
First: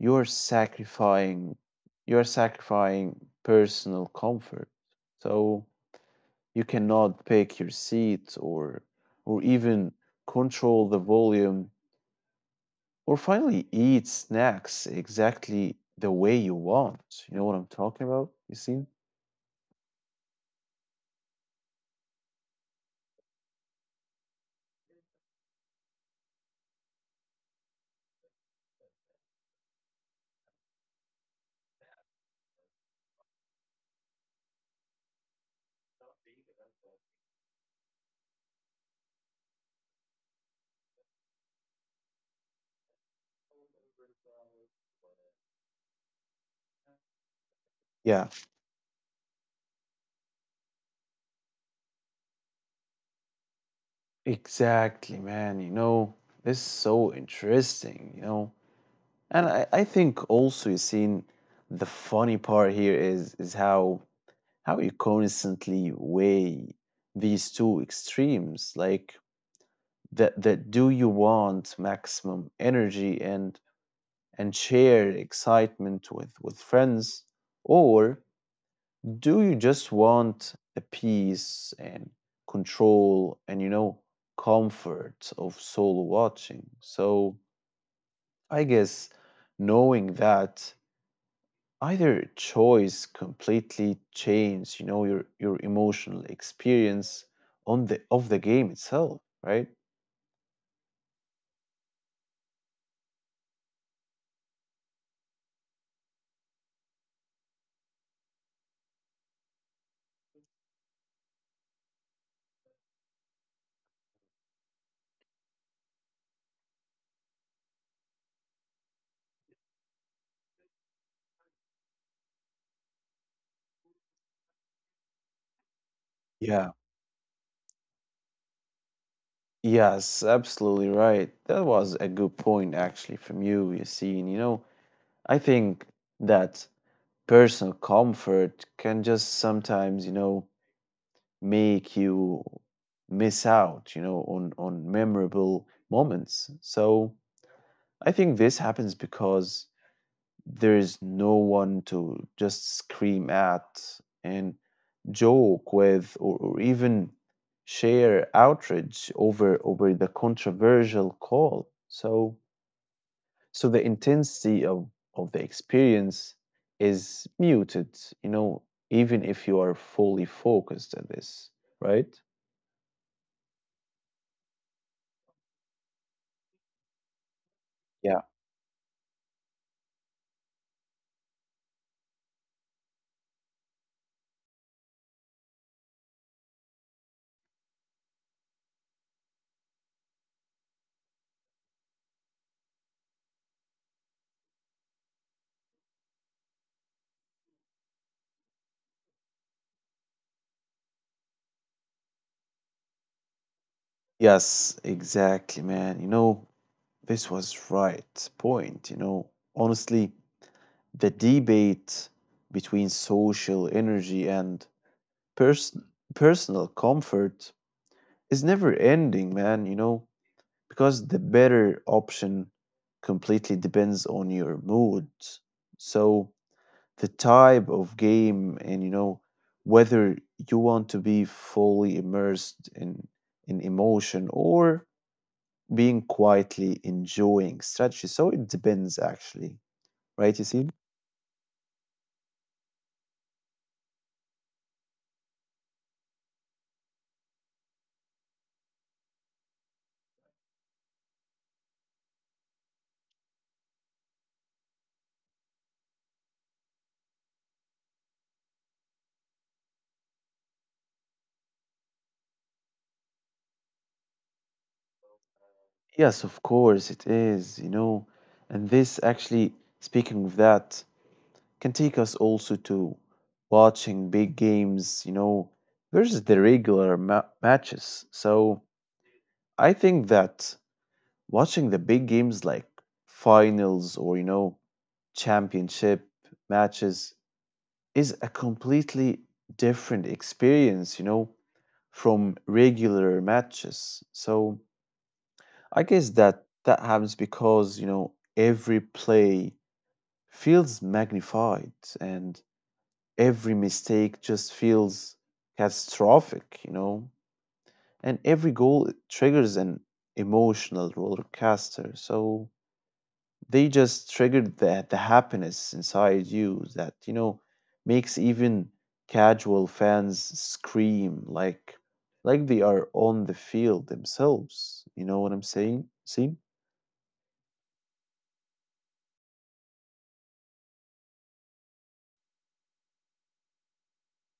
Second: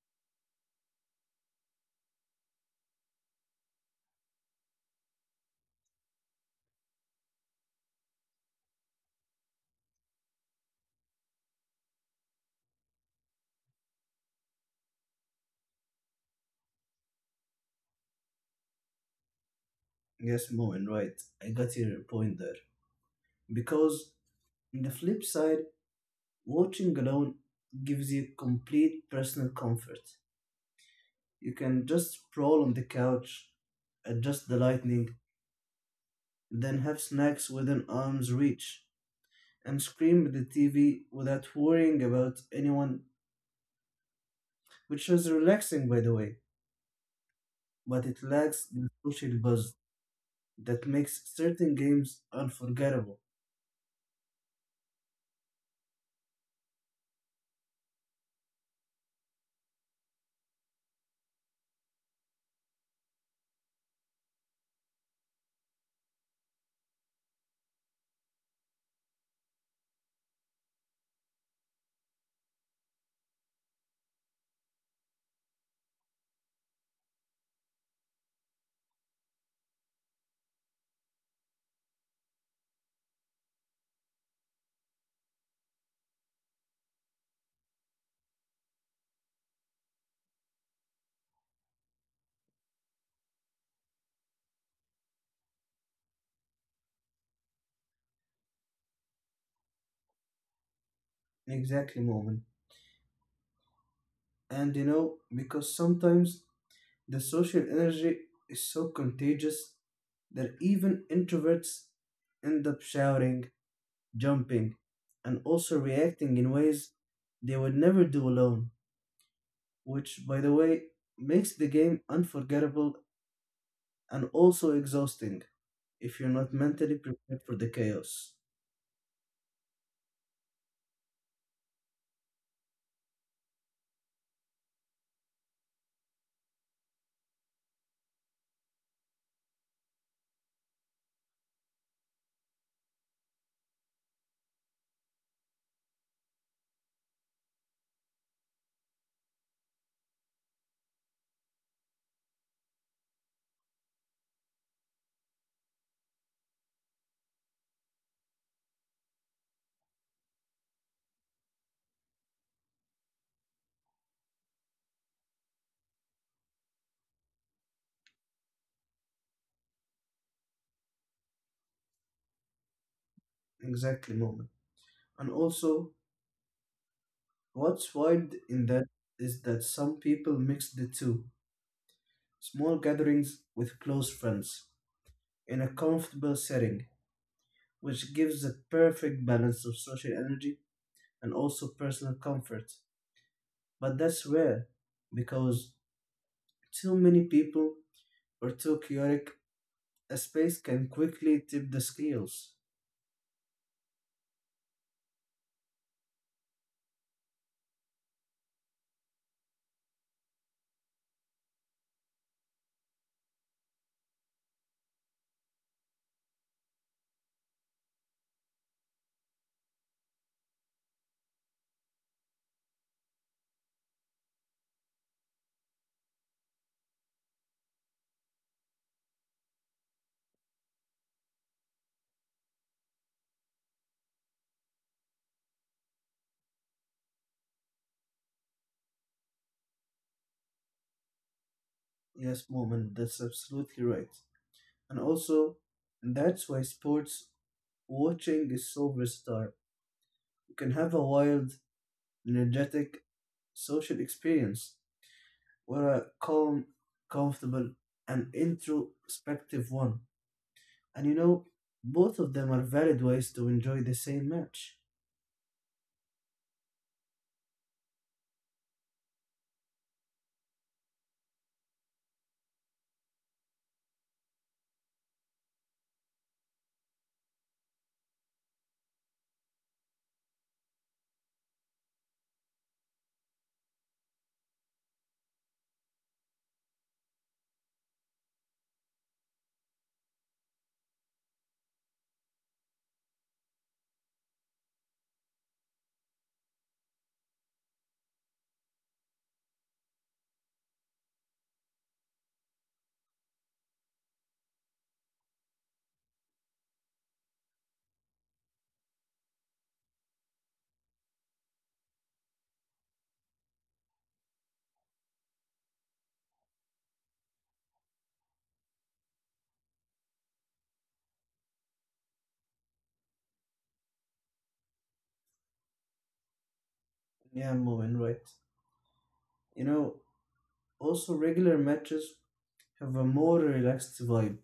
Speaker 1: you're sacrificing you're sacrificing personal comfort, so you cannot pick your seat or even control the volume or finally eat snacks exactly the way you want. You know what I'm talking about? You see?
Speaker 2: Yes, Moen, right. I got your point there. Because on the flip side, watching alone gives you complete personal comfort. You can just sprawl on the couch, adjust the lighting, then have snacks within arm's reach, and scream at the TV without worrying about anyone, which is relaxing, by the way. But it
Speaker 1: Yeah,
Speaker 2: lacks the social buzz that makes certain games unforgettable.
Speaker 1: exactly, man. This is so interesting. I think also you seen the funny part here is how you constantly weigh these two extremes, like that that do you want maximum energy and share excitement with friends, or do you just want a peace and control and, comfort of solo watching? So I guess knowing that either choice completely changed, you know, your emotional experience on the of the game itself, right?
Speaker 2: Exactly, moment. And you know, because sometimes the social energy is so contagious that even introverts end up shouting, jumping, and also reacting in ways they would never do alone, which, by the way, makes the game unforgettable and also exhausting if you're not
Speaker 1: Yeah.
Speaker 2: mentally prepared for the chaos.
Speaker 1: Yes, absolutely right. That was a good point actually from you, you see. And you know i think that personal comfort can just sometimes, make you miss out, you know, on memorable moments. So I think this happens because there's no one to just scream at and joke with, or even share outrage over the controversial call. So the intensity of the experience is muted, you know, even if you are fully focused at this, right?
Speaker 2: Exactly, moment. And also, what's
Speaker 1: Yeah.
Speaker 2: wild in that is that some people mix the two, small gatherings with close friends in a comfortable setting, which gives a perfect balance of social energy and also personal comfort. But that's rare because too many people or too chaotic a space can quickly tip the scales.
Speaker 1: Yes, exactly, man. This was right point, you know. Honestly, the debate between social energy and person personal comfort is never ending, man, you know, because the better option completely depends on your mood. So the type of game and, whether you want to be fully immersed in emotion or being quietly enjoying strategy. So it depends actually, right, you see?
Speaker 2: Yes, moment, that's absolutely right. And also, that's why sports watching is so versatile. You can have a wild, energetic social experience were a calm, comfortable, and introspective one. And you know, both of them are valid ways to enjoy the same match.
Speaker 1: Yes, of course it is, you know. And this actually, speaking of that, can take us also to watching big games, you know, versus the regular ma matches. So I think that watching the big games like finals or, you know, championship matches is a completely different experience, you know, from regular matches. So I guess that that happens because, you know, every play feels magnified and every mistake just feels catastrophic, you know, and every goal triggers an emotional roller coaster. So they just triggered that the happiness inside you that, you know, makes even casual fans scream like they are on the field themselves. You know what I'm saying? See?
Speaker 2: Yeah, Moen, right. You know, also regular matches have a more relaxed vibe.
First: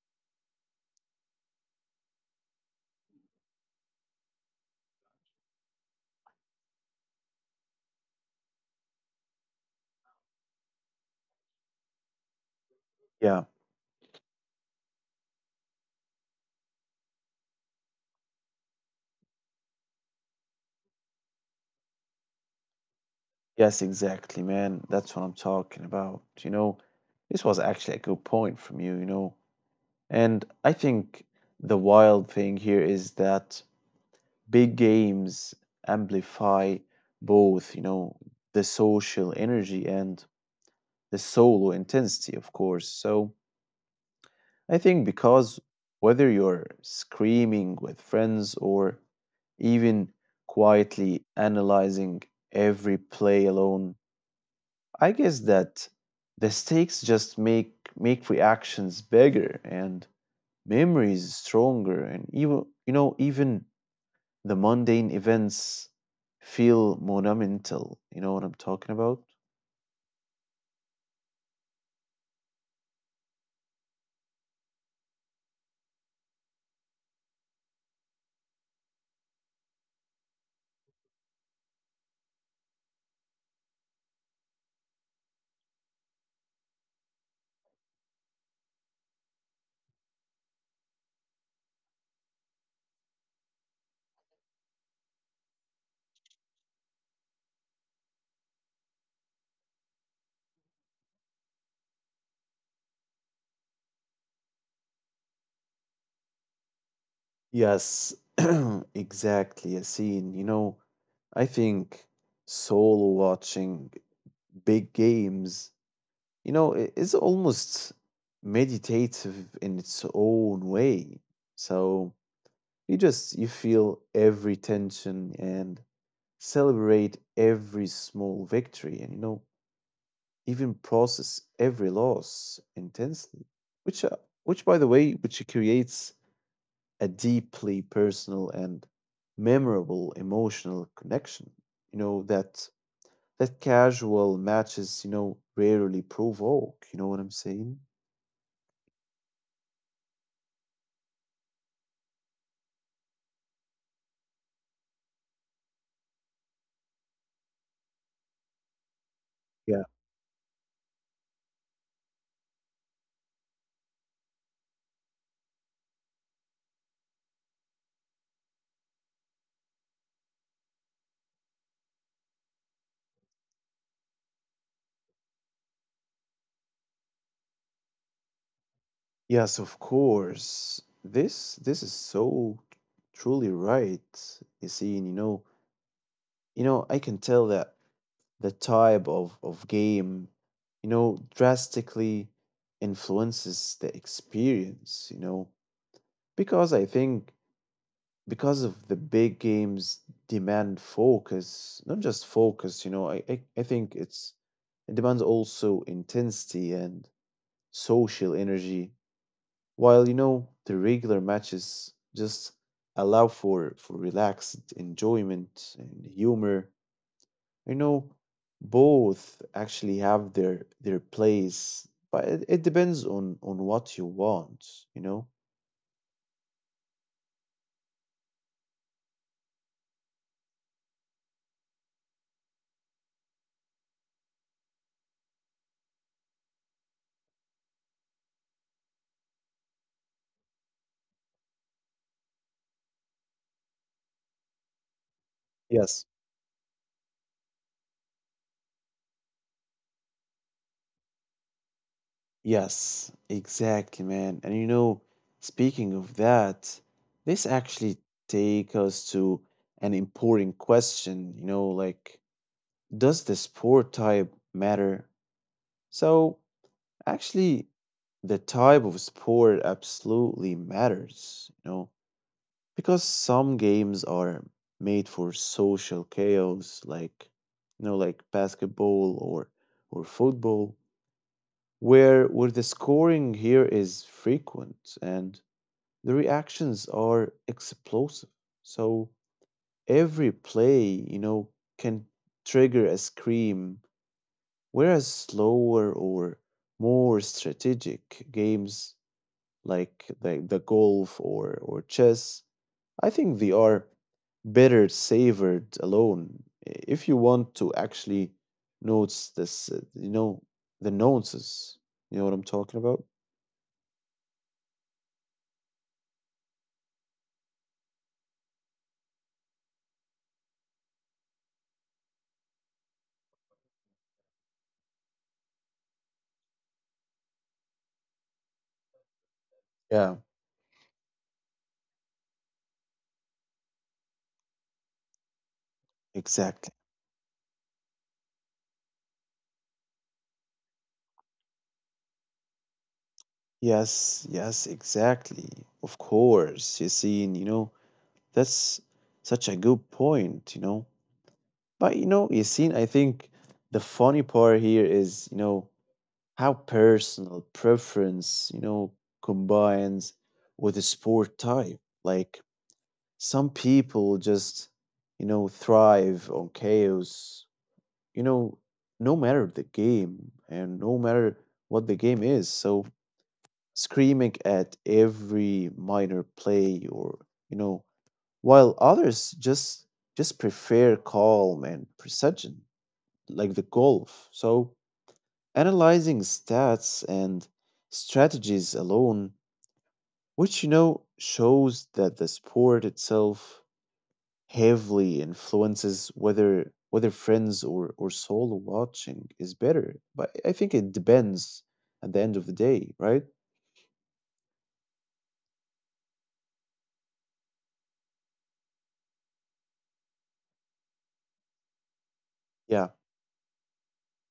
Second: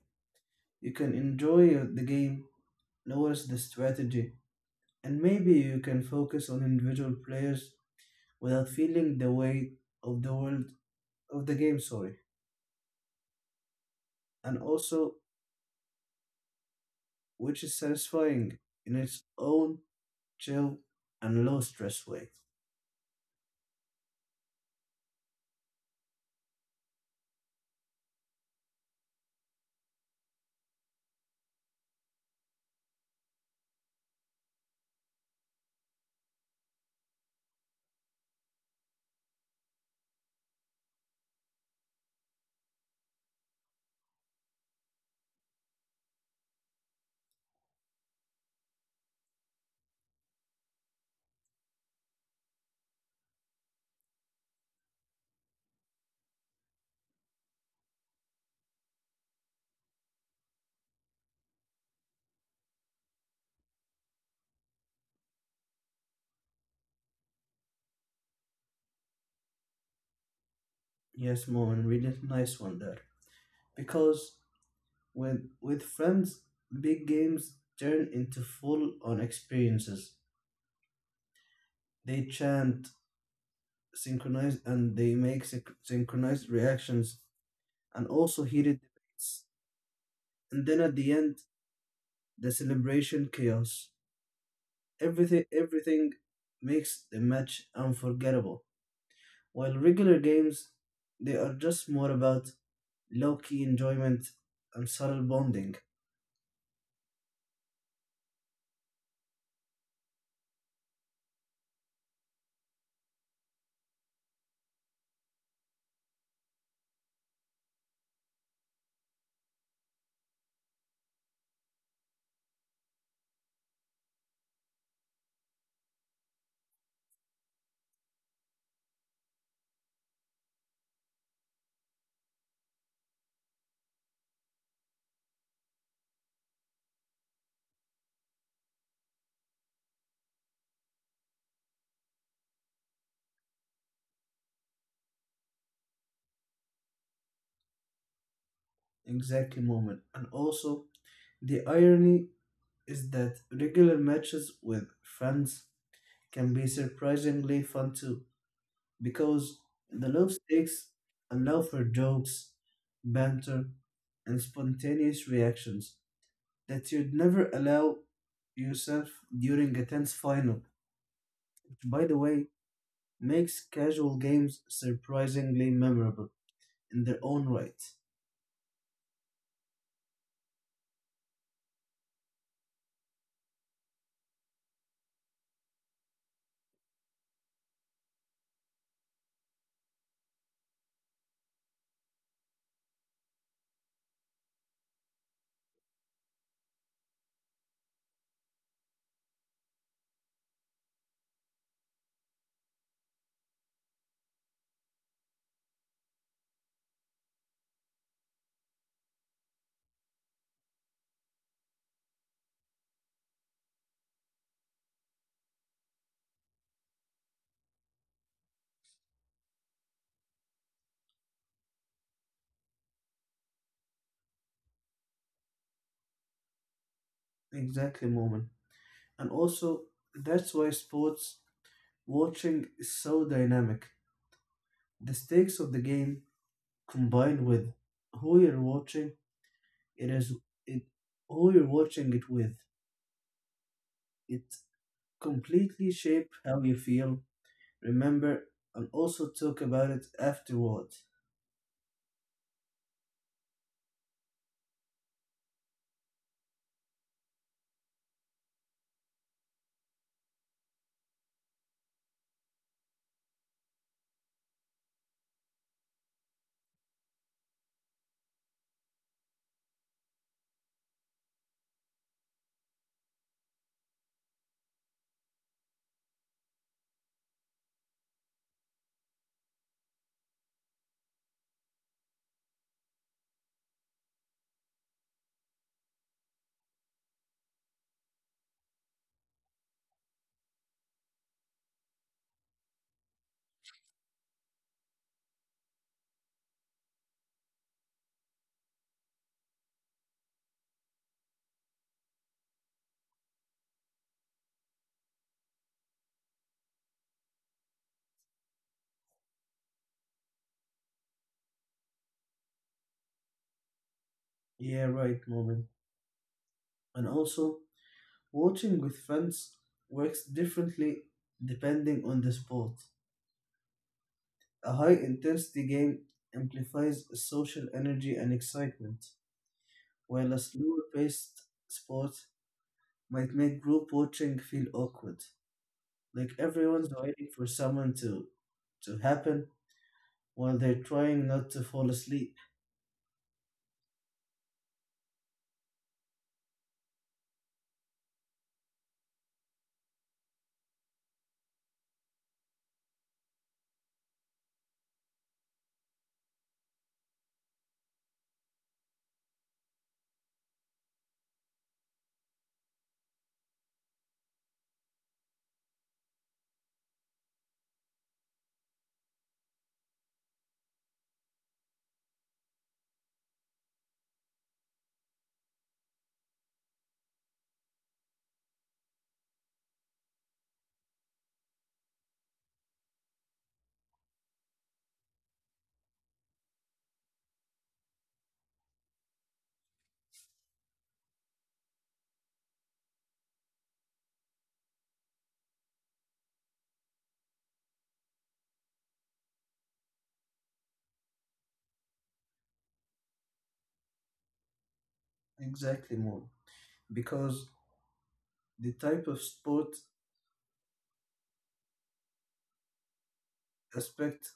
Speaker 2: You can enjoy the game, notice the strategy, and maybe you can focus on individual players without feeling the weight of the world of the game, sorry.
Speaker 1: Yeah.
Speaker 2: And also which is satisfying in its own chill and low stress way.
Speaker 1: Yes, exactly, man. That's what I'm talking about. You know, this was actually a good point from you, you know. And I think the wild thing here is that big games amplify both, you know, the social energy and the solo intensity, of course. So I think because whether you're screaming with friends or even quietly analyzing every play alone, I guess that the stakes just make reactions bigger and memories stronger and even, even the mundane events feel monumental. You know what I'm talking about?
Speaker 2: Yes, mom, and really nice one there. Because with friends, big games turn into full on experiences. They chant, synchronize, and they make synchronized reactions and also heated debates. And then at the end, the celebration chaos. Everything makes the match unforgettable. While regular games, they are just more about low key enjoyment and subtle bonding.
Speaker 1: Yes, (clears throat) exactly, Yassine. You know, I think solo watching big games, you know, is almost meditative in its own way. So you feel every tension and celebrate every small victory and, you know, even process every loss intensely, which uh, which, by the way, which creates a deeply personal and memorable emotional connection, you know, that casual matches, you know, rarely provoke. You know what I'm saying?
Speaker 2: Exactly, moment. And also, the irony is that regular matches with friends can be surprisingly fun too, because
Speaker 1: Yeah.
Speaker 2: the low stakes allow for jokes, banter, and spontaneous reactions that you'd never allow yourself during a tense final. Which, by the way, makes casual games surprisingly memorable in their own right.
Speaker 1: Yes, of course. This is so truly right, you see, and, I can tell that the type of game, you know, drastically influences the experience, you know, because I think because of the big games demand focus, not just focus, you know, I think it's it demands also intensity and social energy, while, you know, the regular matches just allow for relaxed enjoyment and humor, you know. Both actually have their place, but it depends on what you want, you know?
Speaker 2: Exactly, moment. And also, that's why sports watching is so dynamic. The stakes of the game combined with who you're watching it is it who you're watching it with. It completely
Speaker 1: Yes.
Speaker 2: shape how you feel, remember, and also talk about it afterward.
Speaker 1: Yes, exactly, man. And you know, speaking of that, this actually take us to an important question, you know, like, does the sport type matter? So, actually, the type of sport absolutely matters, you know. Because some games are made for social chaos, like, you know, like basketball or football, where the scoring here is frequent and the reactions are explosive. So every play, you know, can trigger a scream, whereas slower or more strategic games like the golf or, chess, I think they are better savored alone. If you want to actually notice this, you know, the nuances, you know what I'm talking about?
Speaker 2: Yeah, right, moment. And also, watching with friends works differently depending on the sport. A high intensity game amplifies social energy and excitement,
Speaker 1: Yeah.
Speaker 2: while a slower paced sport might make group watching feel awkward. Like
Speaker 1: Exactly.
Speaker 2: everyone's waiting for someone to happen while they're trying not to fall asleep.
Speaker 1: Yes, yes, exactly. Of course, Yasin, you know, that's such a good point, you know. But you know, Yasin, I think the funny part here is, you know, how personal preference, you know, combines with a sport type. Like, some people just, you know, thrive on chaos, you know, no matter the game and no matter what the game is. So screaming at every minor play or, you know, while others just prefer calm and precision, like the golf. So analyzing stats and strategies alone, which, you know, shows that the sport itself heavily influences whether friends or solo watching is better. But I think it depends at the end of the day, right?
Speaker 2: Exactly, more. Because the type of sport
Speaker 1: Yeah.
Speaker 2: aspect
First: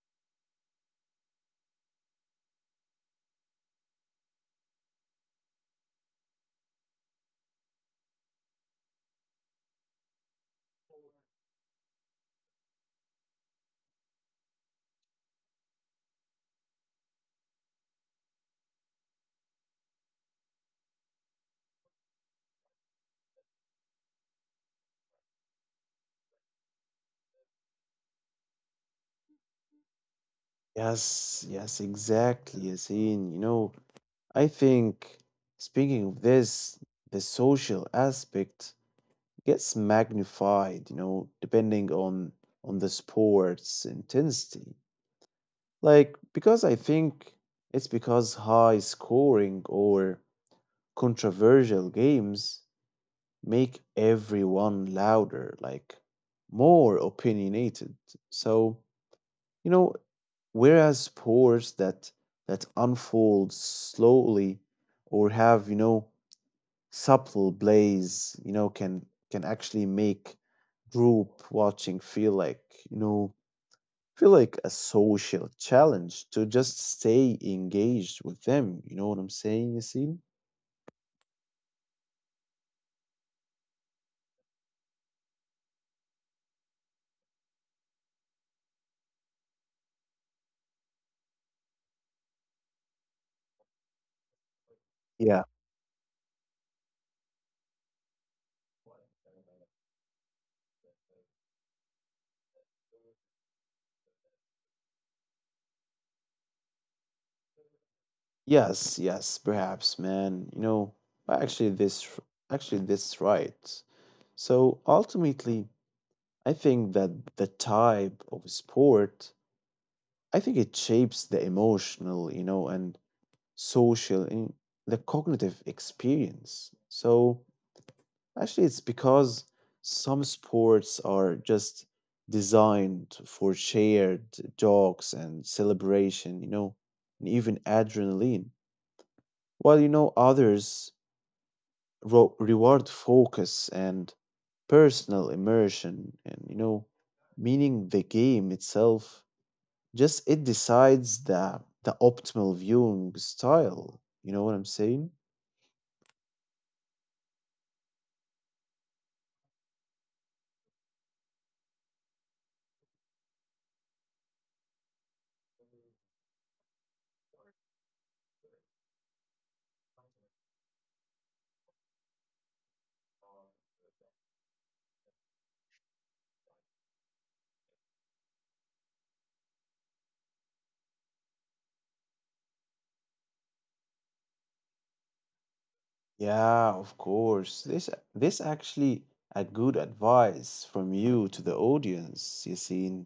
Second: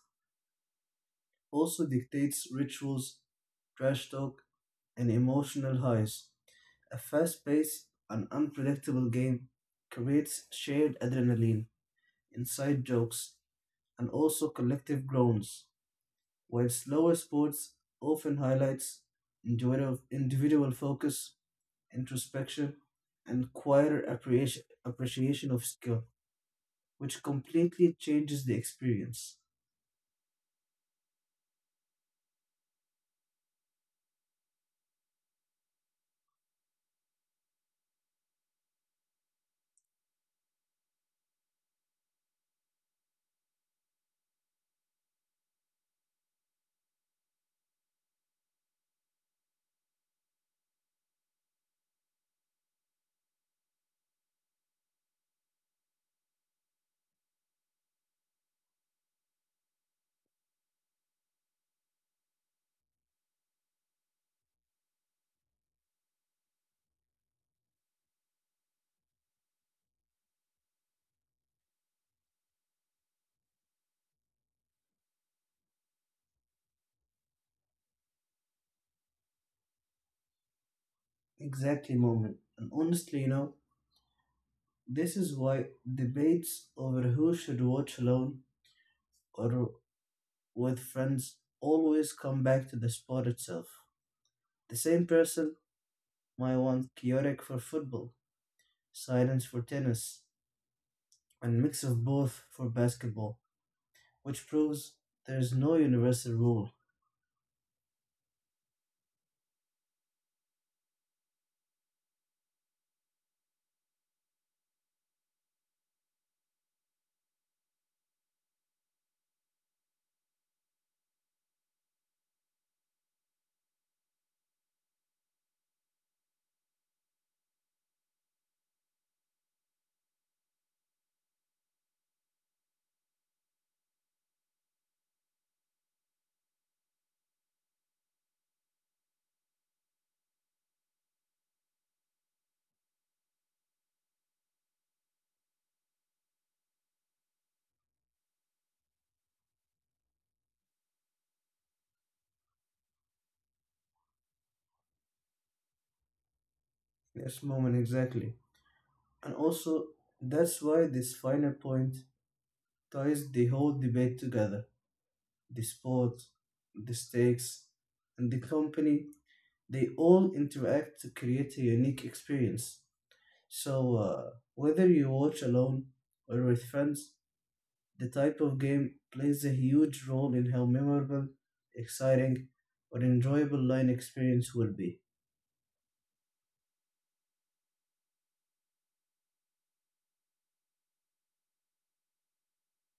Speaker 2: also dictates rituals, trash talk, and emotional highs. A fast paced and unpredictable game creates shared adrenaline, inside jokes, and also collective groans, while slower sports often highlights individual focus, introspection, and quieter appreciation of skill, which completely changes the experience.
Speaker 1: Yes, yes, exactly, Yasin. You know, I think speaking of this, the social aspect gets magnified, you know, depending on the sport's intensity. Like, because I think it's because high scoring or controversial games make everyone louder, like more opinionated. So, you know, whereas sports that unfold slowly or have, you know, subtle plays, you know, can actually make group watching feel like, you know, feel like a social challenge to just stay engaged with them. You know what I'm saying, Yasin?
Speaker 2: Exactly, moment. And honestly, you know, this is why debates over who should watch alone or with friends always come back to the sport itself. The same
Speaker 1: Yeah.
Speaker 2: person might want chaotic for football, silence for tennis, and mix of both for basketball, which proves there is no universal rule.
Speaker 1: Yes, yes, perhaps, man. You know, actually this actually, this right. So ultimately, I think that the type of sport, I think it shapes the emotional, you know, and social and the cognitive experience. So actually it's because some sports are just designed for shared jokes and celebration, you know, and even adrenaline. While, you know, others reward focus and personal immersion and, you know, meaning the game itself just it decides the optimal viewing style. You know what I'm saying?
Speaker 2: Yes, moment exactly. And also, that's why this final point ties the whole debate together. The sport, the stakes, and the company, they all interact to create a unique experience. So, whether you watch alone or with friends, the type of game plays a huge role in how memorable, exciting, or enjoyable line experience will be.
Speaker 1: Yeah, of course. This actually a good advice from you to the audience, you see.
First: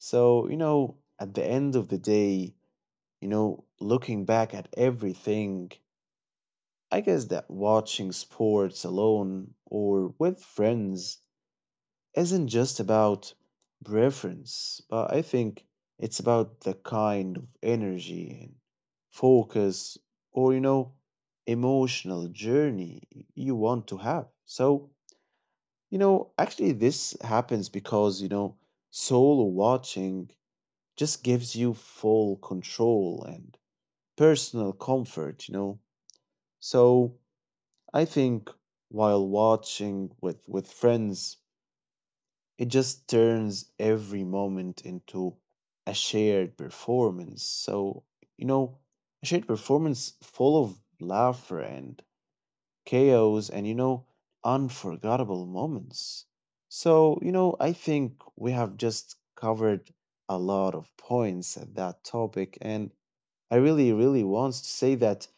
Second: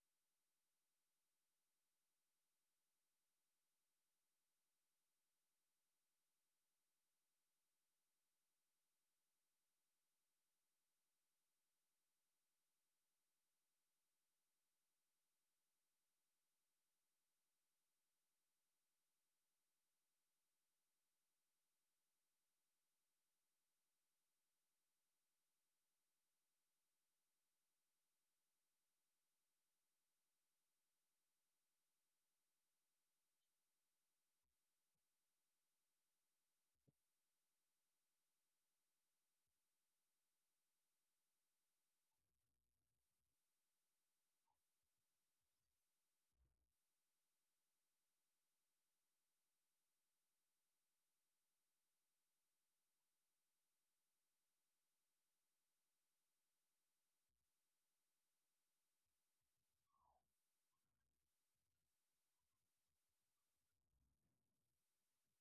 Speaker 1: So, you know, at the end of the day, you know, looking back at everything, I guess that watching sports alone or with friends isn't just about preference, but I think it's about the kind of energy and focus or, you know, emotional journey you want to have. So, you know, actually, this happens because, you know, solo watching just gives you full control and personal comfort, you know. So, I think while watching with friends, it just turns every moment into a shared performance. So, you know, a shared performance full of laughter and chaos and, you know, unforgettable moments. So, you know, I think we have just covered a lot of points at that topic. And I really, really want to say that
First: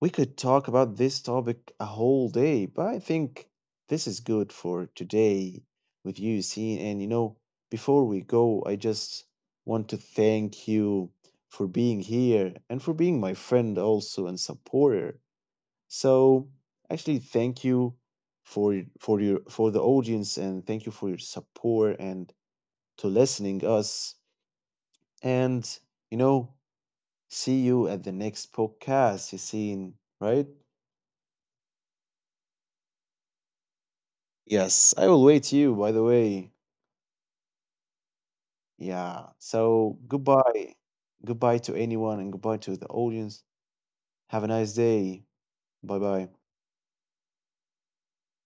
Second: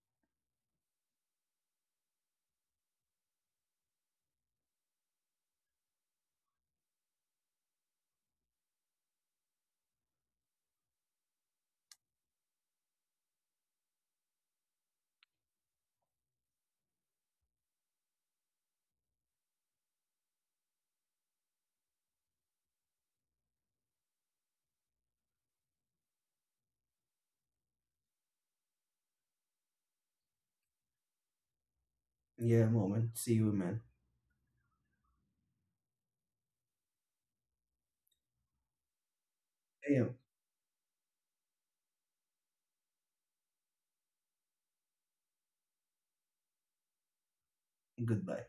Speaker 1: we could talk about this topic a whole day, but I think this is good for today with you, Yassine. And you know, before we go, I just want to thank you for being here and for being my friend also and supporter. So actually, thank you for your for the audience and thank you for your support and to listening us. And, you know, see you at the next podcast, Yassine. Right?
Speaker 2: Yeah, moment. See you, man.
Speaker 1: Yes, I will wait you, by the way. Yeah. So
Speaker 2: Yeah,
Speaker 1: goodbye. Goodbye to anyone and goodbye to the audience. Have a nice day. Bye bye.
Speaker 2: goodbye.